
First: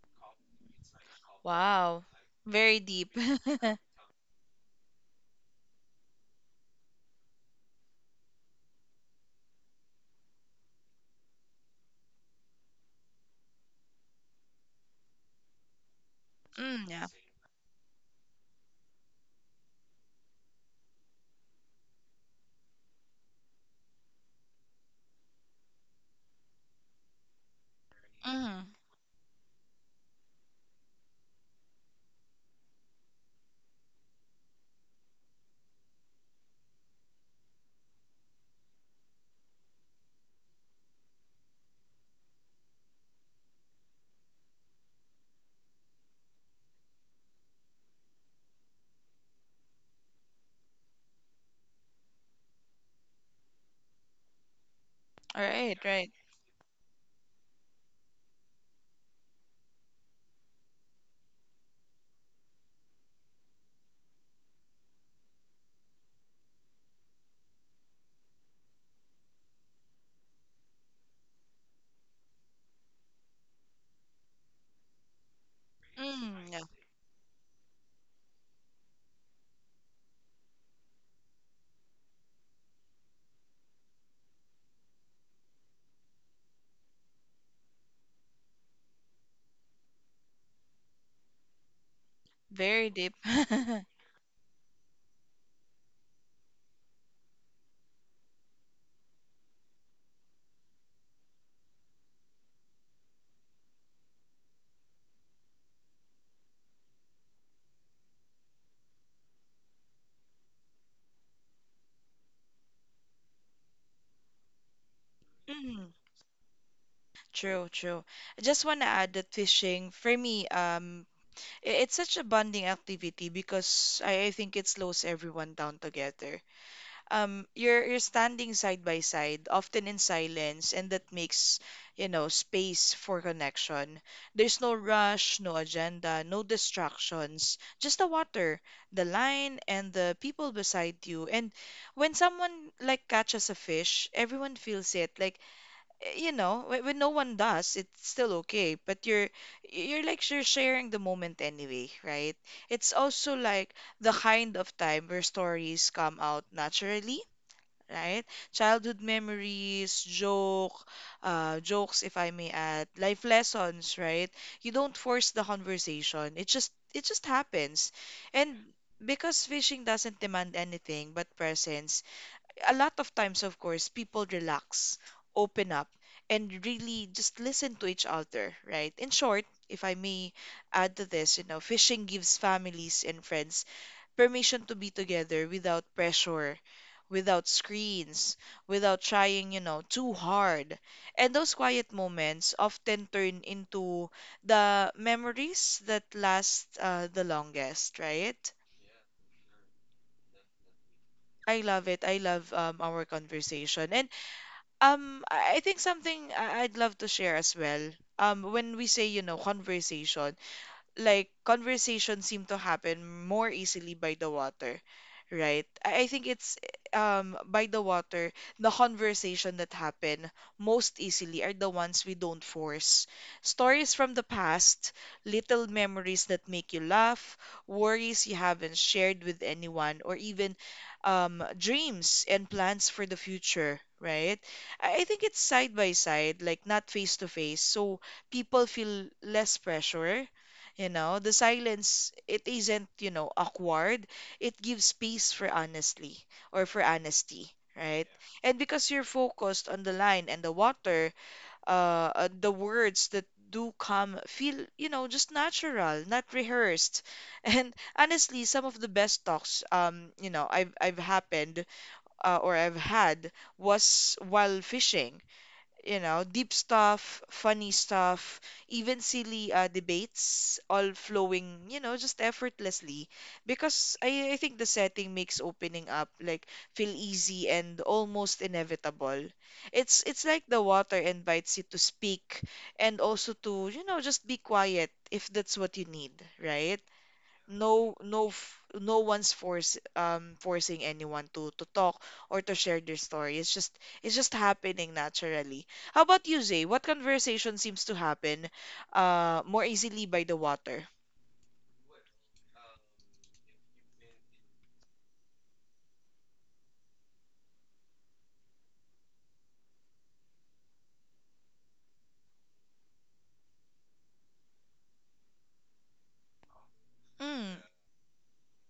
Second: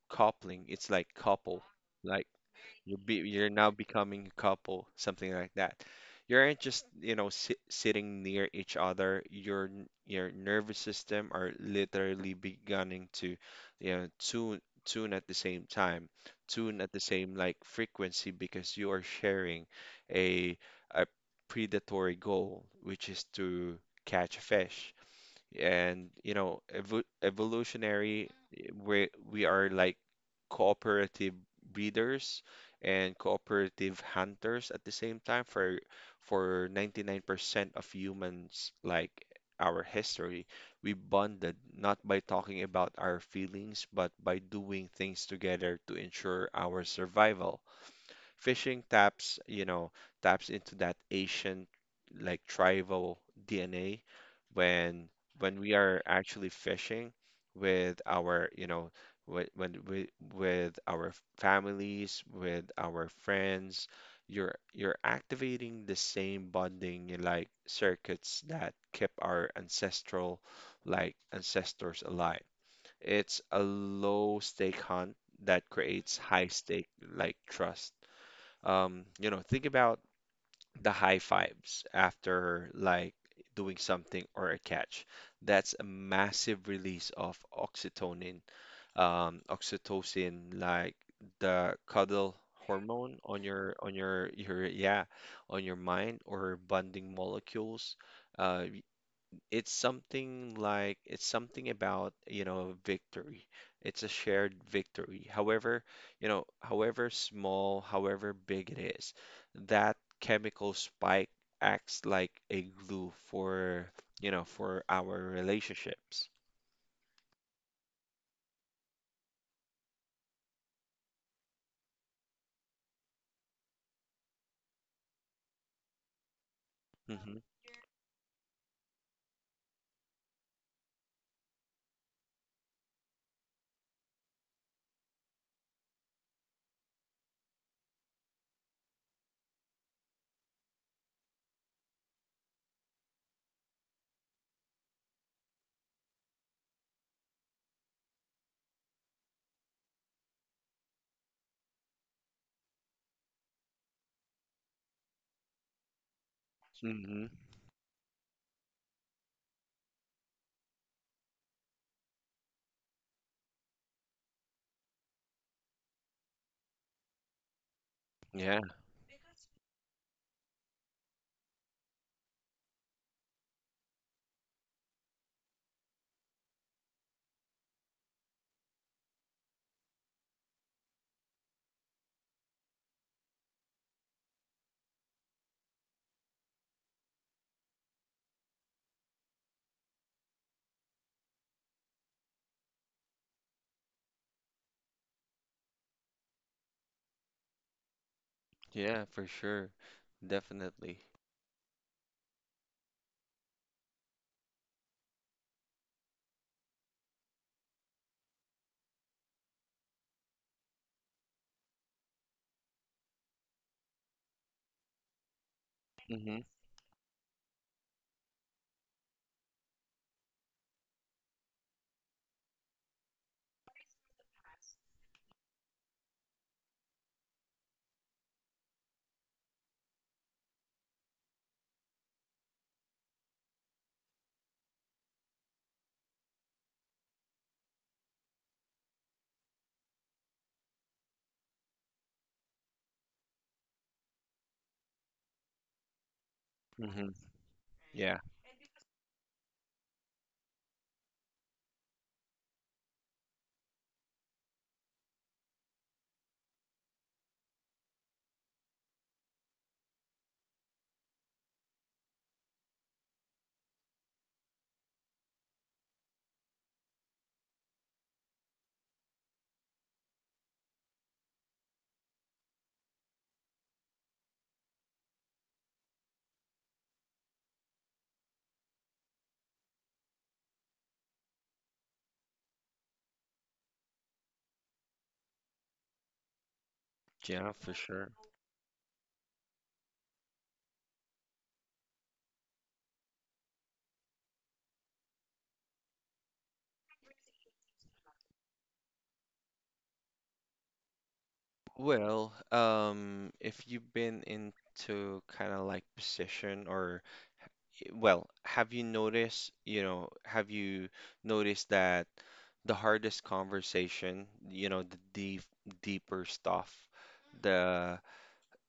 Speaker 2: coupling. It's like couple.
Speaker 1: Wow.
Speaker 2: Like
Speaker 1: Very deep.
Speaker 2: you're now becoming a couple, something like that. You aren't just, you know, sitting near each other. Your nervous system are literally beginning to, you know, tune at the same time, tune
Speaker 1: Mm,
Speaker 2: at the
Speaker 1: yeah.
Speaker 2: same like frequency because you are sharing a a predatory goal, which is to catch a fish. And you know evolutionary
Speaker 1: Mm,
Speaker 2: we are like cooperative breeders and cooperative hunters at the same time for 99% of humans like our history. We bonded not by talking about our feelings but by doing things together to ensure our survival. Fishing taps, you know, taps into that ancient like tribal DNA when
Speaker 1: all
Speaker 2: we
Speaker 1: right,
Speaker 2: are
Speaker 1: right.
Speaker 2: actually fishing with our, you know, when we, with our families, with our friends, you're activating the same bonding like circuits that kept our ancestral like ancestors alive. It's a low stake hunt that creates
Speaker 1: Mm,
Speaker 2: high
Speaker 1: yeah.
Speaker 2: stake like trust. You know, think about the high fives after like doing something or a catch. That's a massive release of oxytocin, oxytocin, like the cuddle
Speaker 1: Very deep.
Speaker 2: hormone on your your yeah on your mind or bonding molecules. Uh, it's something about you know victory. It's a shared victory, however, you know, however small, however big it is, that chemical spike acts like a glue for you know for our
Speaker 1: Mm,
Speaker 2: relationships.
Speaker 1: true, true. I just want to add that fishing, for me, it's such a bonding activity because I think it slows everyone down together.
Speaker 2: Hmm.
Speaker 1: You're standing side by side, often in silence, and that makes, you know, space for connection. There's no rush, no agenda, no distractions, just the water, the line, and the people beside you. And when someone like catches a fish, everyone feels it. Like eh, you know, when no one does, it's still okay. But you're like you're sharing the moment anyway, right? It's also like the kind of time where stories come out naturally,
Speaker 2: Hmm.
Speaker 1: right? Childhood memories, jokes, if I may add, life lessons, right? You don't force the conversation. It just happens, and
Speaker 2: Yeah,
Speaker 1: because fishing doesn't demand anything but presence a lot of times, of course, people relax, open up, and really just listen to each other, right? In short, if I may add to this, fishing gives families and friends permission to be together without pressure, without screens, without trying, too hard. And those quiet moments often turn into the memories that last the longest, right?
Speaker 2: yeah, for sure. Definitely.
Speaker 1: I love it. I love our conversation. And I think something I'd love to share as well. When we say, conversation, like conversations seem to happen more easily by the water, right? I think
Speaker 2: Hmm.
Speaker 1: it's by the water the conversation that happen most easily are the ones we don't force, stories from the past, little memories that make you laugh, worries you haven't shared with anyone, or even dreams and plans for the future, right? I think it's side by side, like not face to face, so people feel less pressure. The silence, it isn't, awkward. It gives space for honestly or for
Speaker 2: Hmm.
Speaker 1: honesty, right?
Speaker 2: Yeah,
Speaker 1: And because you're focused on the line and the water, the words that do come feel, just natural, not rehearsed. And honestly, some of the best talks, you know, I've happened or I've had was while fishing, deep stuff, funny stuff, even silly debates, all flowing, just effortlessly. Because I think the setting makes opening up like feel easy and almost inevitable. It's like the water invites you to speak and also to, just be quiet if that's what you need, right?
Speaker 2: yeah, for sure.
Speaker 1: No one's force forcing anyone to talk or to share their story. It's just happening naturally. How about you, Zay? What conversation seems to happen more easily by the water?
Speaker 2: Well, if you've been into kind of like position or, well, have you noticed, have you noticed that the hardest conversation, you know, the deep, deeper stuff,
Speaker 1: Mm.
Speaker 2: the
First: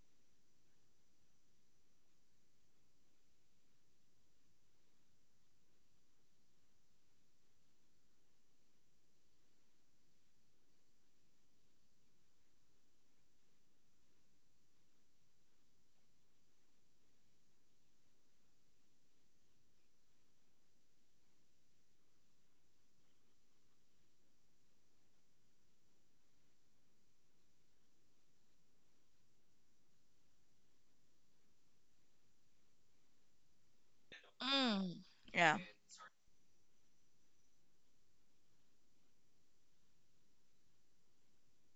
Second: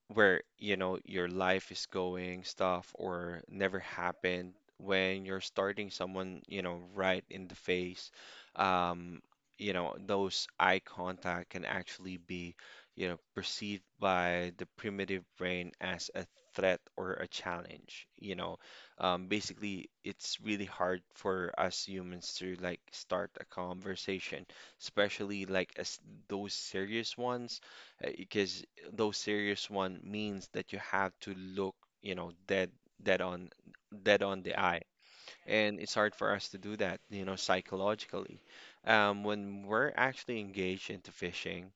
Speaker 2: where you know your life is going stuff or never happened when you're starting someone you know right in the face, um, you know those eye contact can actually be you know perceived by the primitive brain as a threat or a challenge, you know. Um, basically it's really hard for us humans to like start a conversation, especially like as those serious ones, because though serious one means that you have to look, you know, dead on dead on the eye.
Speaker 1: Mm. Yeah.
Speaker 2: And it's hard for us to do that, you know, psychologically. When we're actually engaged into fishing,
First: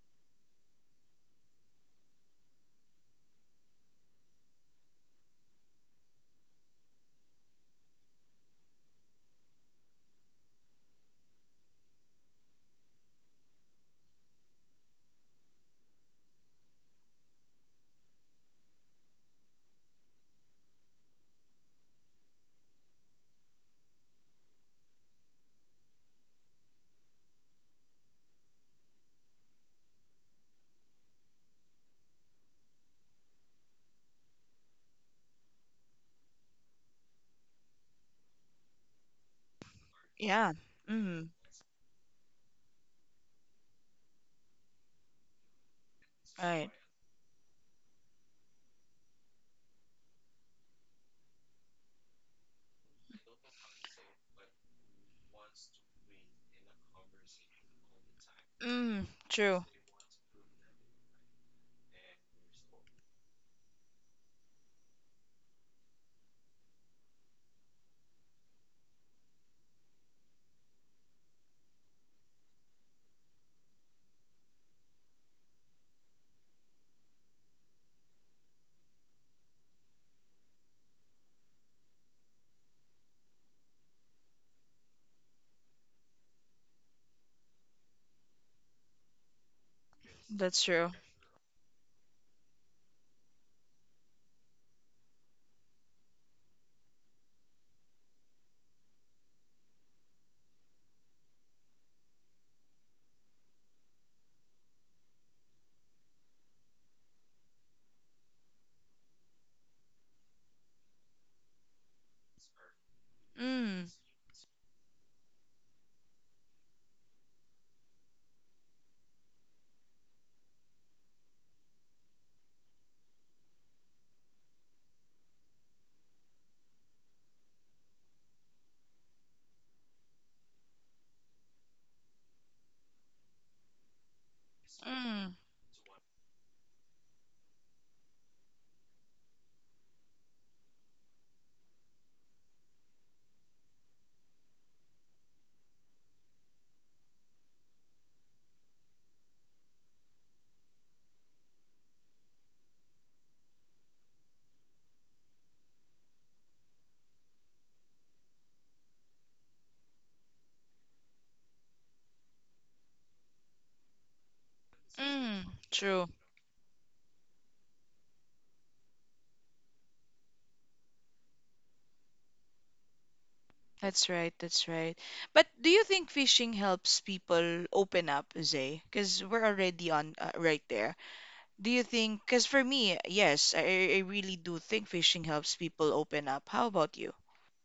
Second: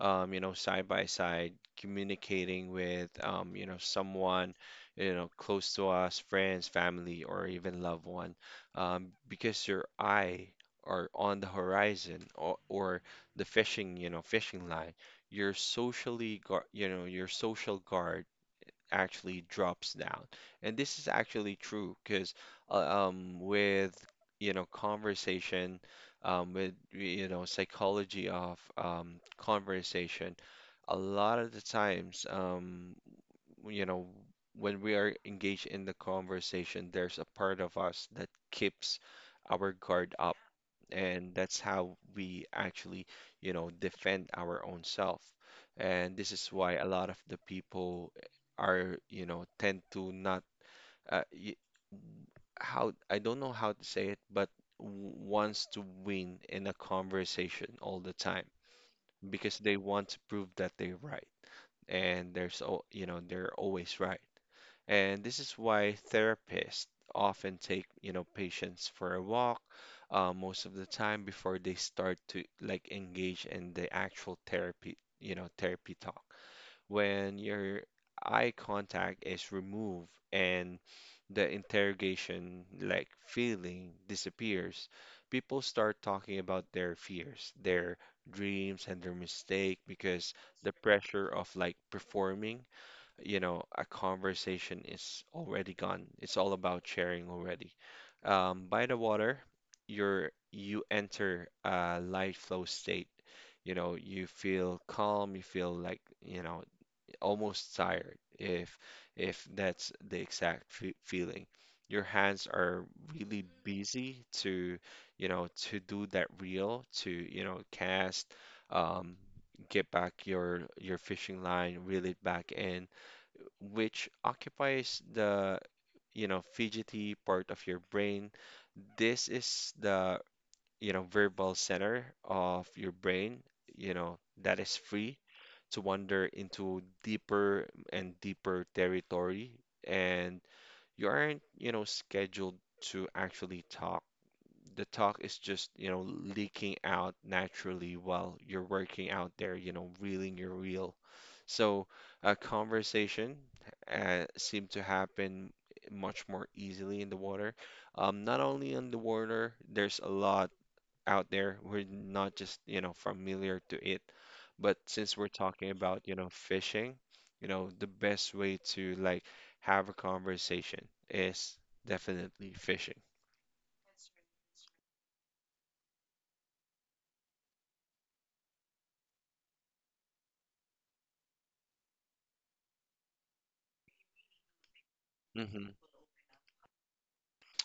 Speaker 2: you know, side by side, communicating with, you know, someone, you know, close to us, friends, family, or even loved one, because your eye are on the horizon or the fishing line. Your socially guard, your social guard actually drops down. And this is actually true because with conversation, with psychology of conversation, a lot of the times you know when we are engaged in the conversation, there's a part of us that keeps our guard up,
Speaker 1: Yeah. Mm.
Speaker 2: and that's how we actually defend our own self. And this is
Speaker 1: Right.
Speaker 2: why a lot of the people are, you know, tend to not uh, y- how — I don't know how to say it, but wants to win in a conversation all the time
Speaker 1: Mm.
Speaker 2: because
Speaker 1: True.
Speaker 2: they want to prove that they're right and there's — so they're always right. And this is why therapists often take, you know, patients for a walk most of the time before they start to like engage in the actual therapy, you know, therapy talk. When your eye contact is removed and the interrogation like feeling disappears, people start talking about their fears, their dreams and their mistake because
Speaker 1: That's
Speaker 2: the
Speaker 1: true.
Speaker 2: pressure of like performing, you know, a conversation is already gone. It's all about sharing already. By the water, you enter a light flow state. You know, you feel calm, you feel like, you know, almost tired, if that's the exact fe feeling. Your hands are really
Speaker 1: Mm.
Speaker 2: busy to, you know, to do that reel, to, you know, cast, um, get back your fishing line, reel it back in, which occupies the, you know, fidgety part of your brain. This is the verbal center of your brain, you know, that is free
Speaker 1: Mm.
Speaker 2: to wander into deeper and deeper territory. And you aren't, you know, scheduled to actually talk. The talk is just, you know, leaking out naturally while you're working out there, you know, reeling your reel. So a conversation seemed to happen much more easily in the water. Not only in the water, there's a lot out there. We're not just, you know, familiar to it. But since we're
Speaker 1: Mm,
Speaker 2: talking about,
Speaker 1: true.
Speaker 2: you know, fishing, you know, the best way to like have a conversation is definitely fishing.
Speaker 1: That's right. That's right. But do you think fishing helps people open up, Zay? Because we're already on right there. Do you think? Because for me, yes, I really do think fishing helps
Speaker 2: Hmm.
Speaker 1: people open up. How about you?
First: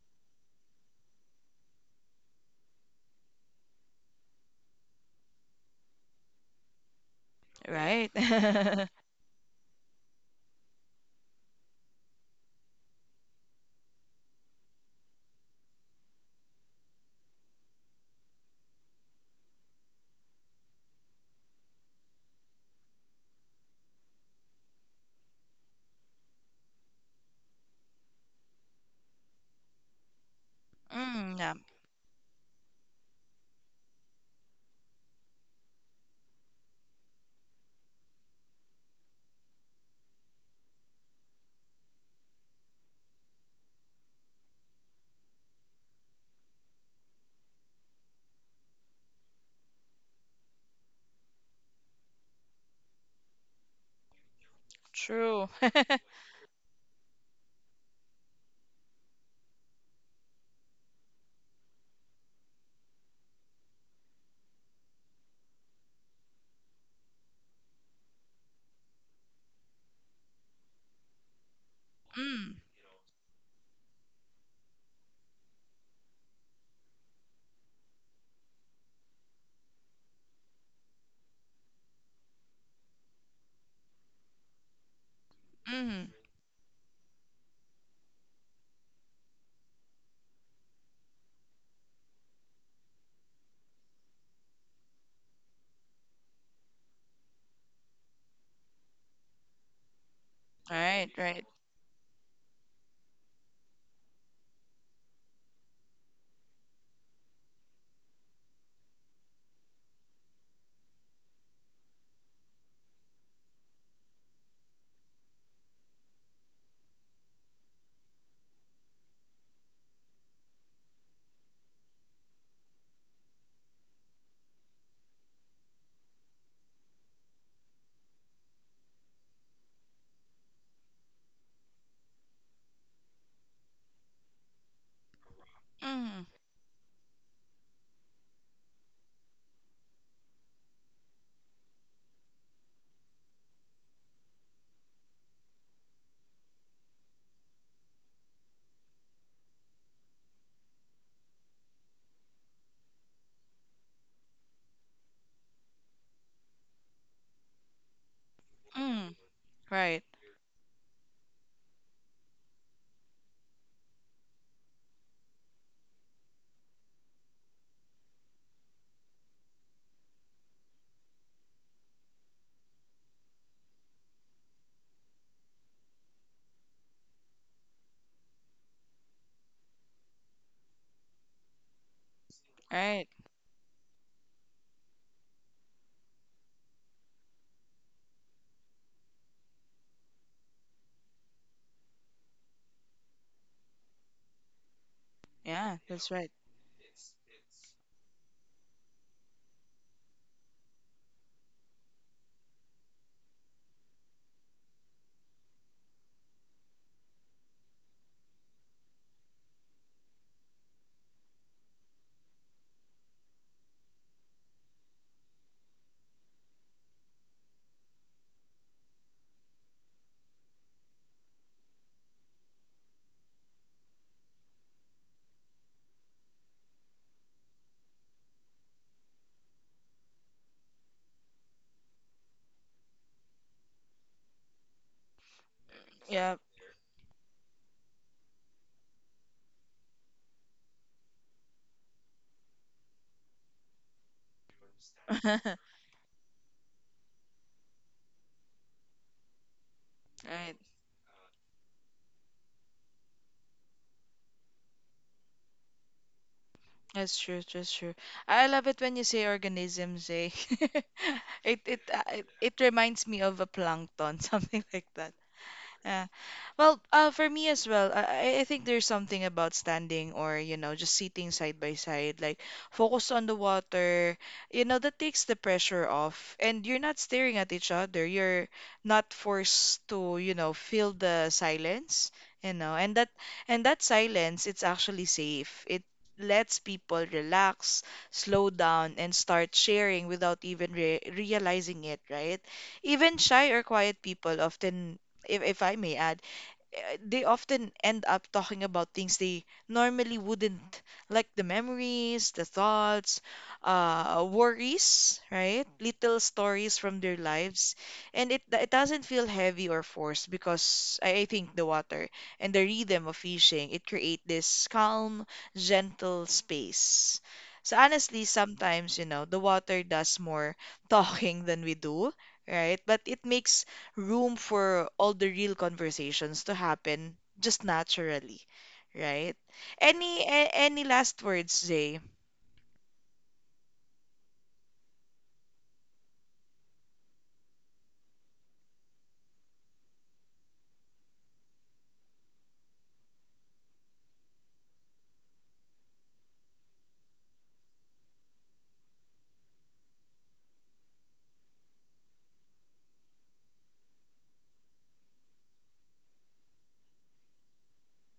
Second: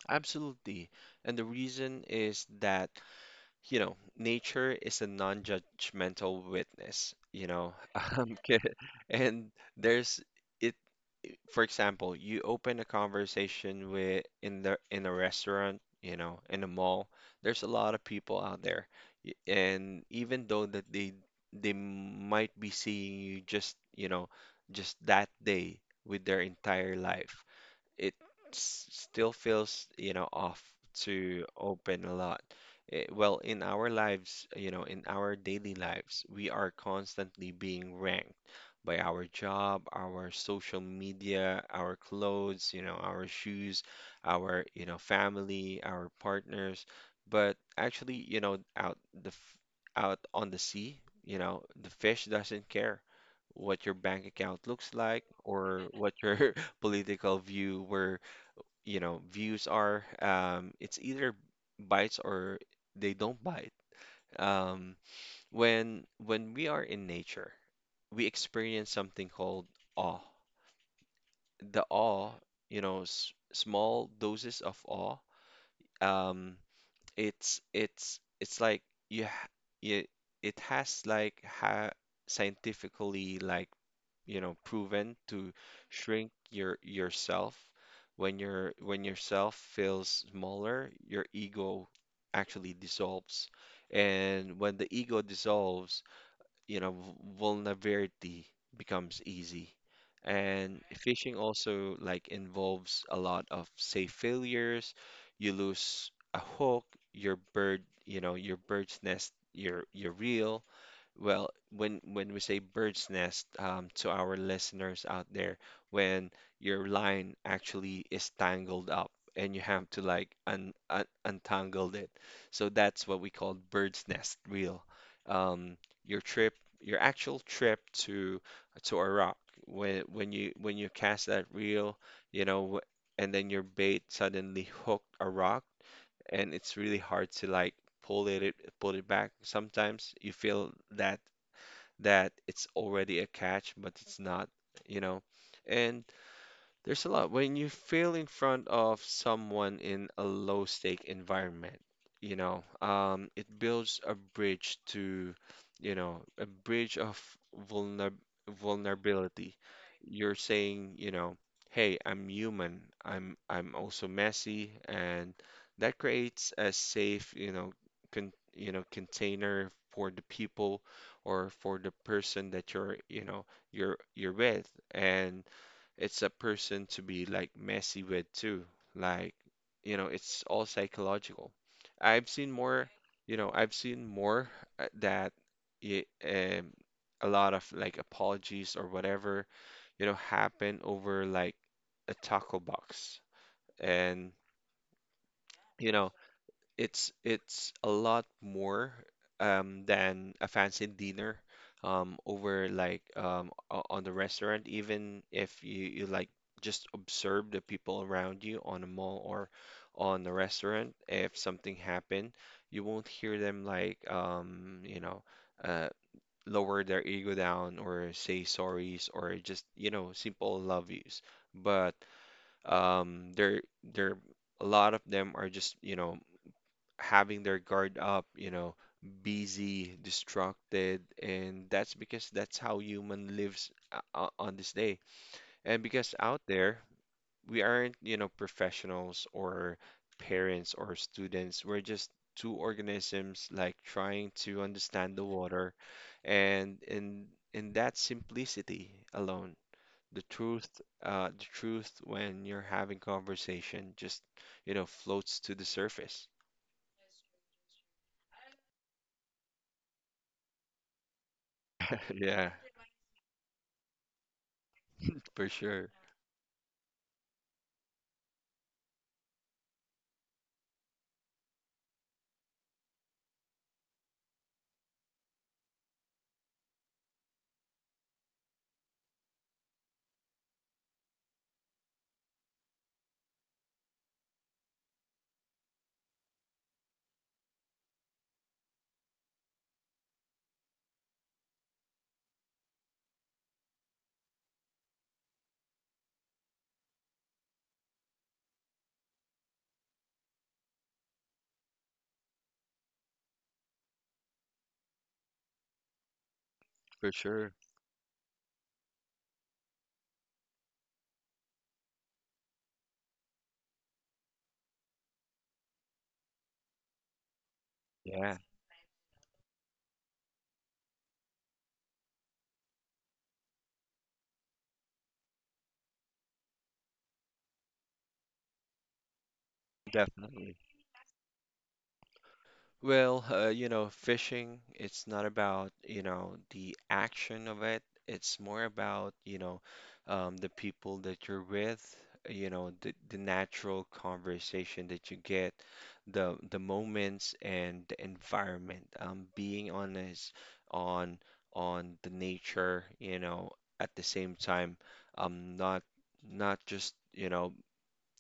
Speaker 2: Absolutely. And the reason is that, you know, nature is a non-judgmental witness, you know.
Speaker 1: Right?
Speaker 2: 'Kay. And there's it for example, you open a conversation with — in the — in a restaurant, you know, in a mall. There's a lot of people out there. And even though that they might be seeing you just, you know, just that day with their entire life, it still feels, you know, off
Speaker 1: Mm,
Speaker 2: to
Speaker 1: yeah,
Speaker 2: open a lot. Eh, well, in our lives, you know, in our daily lives, we are constantly being ranked by our job, our social media, our clothes, you know, our shoes, our, you know, family, our partners. But actually, you know, out on the sea, you know, the fish doesn't care what your bank account looks like
Speaker 1: true.
Speaker 2: or what your political view where, you know, views are, it's either bites or they don't bite. Um, when we are in nature, we experience something called awe. The awe,
Speaker 1: Mm,
Speaker 2: you know, s small doses of awe. Um, it's it's like you, ha you it has like ha scientifically like proven to
Speaker 1: mm.
Speaker 2: shrink yourself. When yourself feels smaller, your ego actually dissolves, and when the ego dissolves, you know, vulnerability becomes easy. And
Speaker 1: Right,
Speaker 2: phishing
Speaker 1: right.
Speaker 2: also like involves a lot of say failures. You lose a hook, you know, your bird's nest, your reel. Well, when we say bird's nest, to our listeners out there, when your line actually is tangled up and you have to like un, un untangle it. So that's what we call bird's nest reel. Um, your trip, your actual trip to Iraq, when you cast that reel, you know, and then your bait suddenly hooked a rock,
Speaker 1: Mm,
Speaker 2: and it's really hard to like pull it back. Sometimes you feel that it's already a catch, but it's not, you know. And there's a lot. When you fail in front of someone in a low stake environment, you know, it builds a bridge to, you know, a bridge of vulner
Speaker 1: mm.
Speaker 2: vulnerability.
Speaker 1: Right,
Speaker 2: You're saying, you know, hey, I'm human. I'm also messy, and that creates a safe, you know, con you know, container for the people or for the person that you're, you know, you're with. And it's a person to be like messy with too. Like, you know, it's all psychological. I've seen more,
Speaker 1: right.
Speaker 2: you know, I've seen more that it, um, a lot of like apologies or whatever, you know, happen over like a taco box. And,
Speaker 1: Yeah,
Speaker 2: you know,
Speaker 1: that's right.
Speaker 2: it's — it's a lot more than a fancy dinner over like on the restaurant. Even if you, you like just observe the people around you on a mall or on the restaurant, if something happened, you won't hear them like uh, lower their ego down or say sorries or just you know simple love yous. But they're — a lot of them are just you know having their guard up, you know, busy, distracted, and that's because that's how human lives on this day. And because
Speaker 1: Yeah.
Speaker 2: out there, we aren't, you know, professionals or parents or students. We're just two organisms like trying to understand the water. And in that simplicity alone, the
Speaker 1: Right.
Speaker 2: truth, the truth when you're having conversation just, you know, floats to the surface.
Speaker 1: That's true. That's true. I love it when you say organisms, eh? It it uh, it,
Speaker 2: Yeah.
Speaker 1: it reminds me of a plankton, something like that.
Speaker 2: For sure.
Speaker 1: Uh, well, for me as well, I think there's something about standing or, just sitting side by side, like focus on the water, that takes the pressure off. And you're not staring at each other. You're not forced to, feel the silence, and that silence, it's actually safe. It lets people relax, slow down, and start sharing without even re realizing it, right? Even shy or quiet people often, if I may add, eh, they often end up talking about things they normally wouldn't, like the memories, the thoughts, worries, right? Little stories from
Speaker 2: For
Speaker 1: their
Speaker 2: sure.
Speaker 1: lives. And it doesn't feel heavy or forced because I think the water and the rhythm of fishing, it create this calm, gentle space. So honestly,
Speaker 2: Yeah,
Speaker 1: sometimes, the water does more talking than we do, right? But it makes room for all the real conversations to happen just naturally, right? Any a-
Speaker 2: definitely.
Speaker 1: any last words, Zay?
Speaker 2: Well, you know, fishing, it's not about, you know, the action of it. It's more about, you know, the people that you're with, you know, the natural conversation that you get, the moments and the environment. Being on this, on on the nature, you know, at the same time, um, not not just, you know,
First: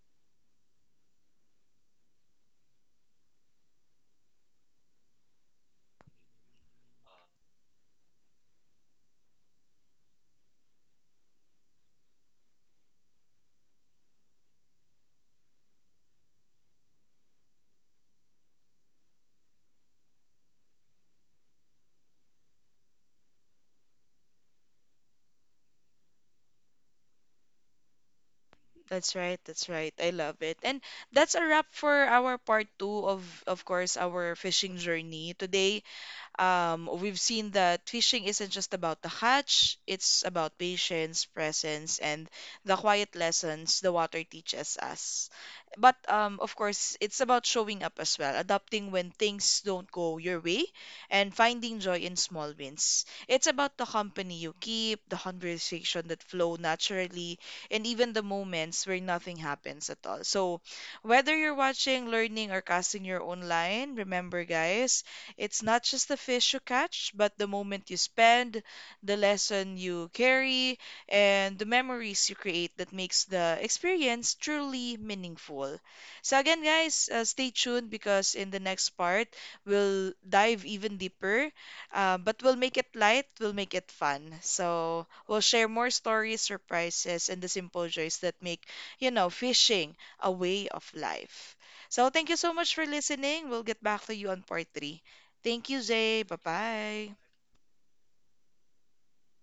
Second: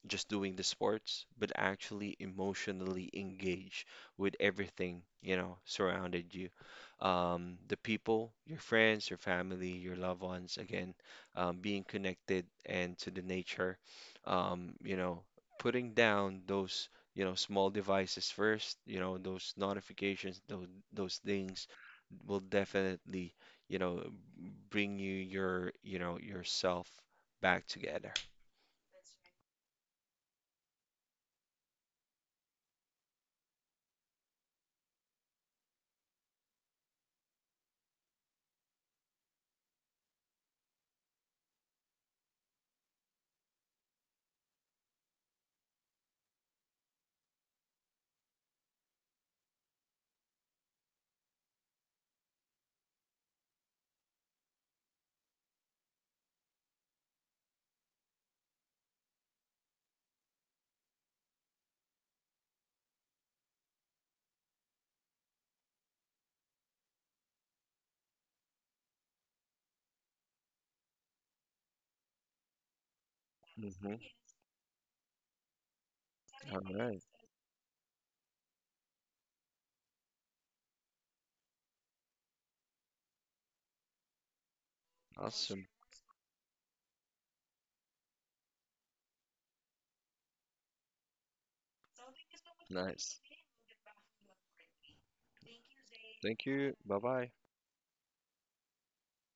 Speaker 2: just doing the sports, but actually emotionally engage with everything, you know, surrounded you. The people, your friends, your family, your loved ones, again, being connected and to the nature, you know, putting down those, you know, small devices first, you know, those notifications, those things will definitely, you know, bring you your, you know, yourself back together.
Speaker 1: That's right, that's right. I love it. And that's a wrap for our part two of course, our fishing journey today. We've seen that fishing isn't just about the catch, it's about patience, presence, and the quiet lessons the water teaches us. But of course, it's about showing up as well, adapting when things don't go your way, and finding joy in small wins. It's about the company you keep, the conversation that flow naturally, and even the moments where nothing happens at all. So, whether you're watching, learning, or casting your own line, remember, guys, it's not just the fish you catch, but the moment you spend, the lesson you carry, and the memories you create that makes the
Speaker 2: Hmm.
Speaker 1: experience truly meaningful. So
Speaker 2: All
Speaker 1: again,
Speaker 2: right.
Speaker 1: guys, stay tuned because in the next part, we'll dive even deeper, but we'll make it light, we'll make it fun. So we'll
Speaker 2: Awesome.
Speaker 1: share more stories, surprises, and the simple joys that make, fishing a way of life. So thank you so much for
Speaker 2: Nice.
Speaker 1: listening. We'll get back to you on part three. Thank you, Zay. Bye
Speaker 2: Thank you. Bye
Speaker 1: bye.
Speaker 2: bye.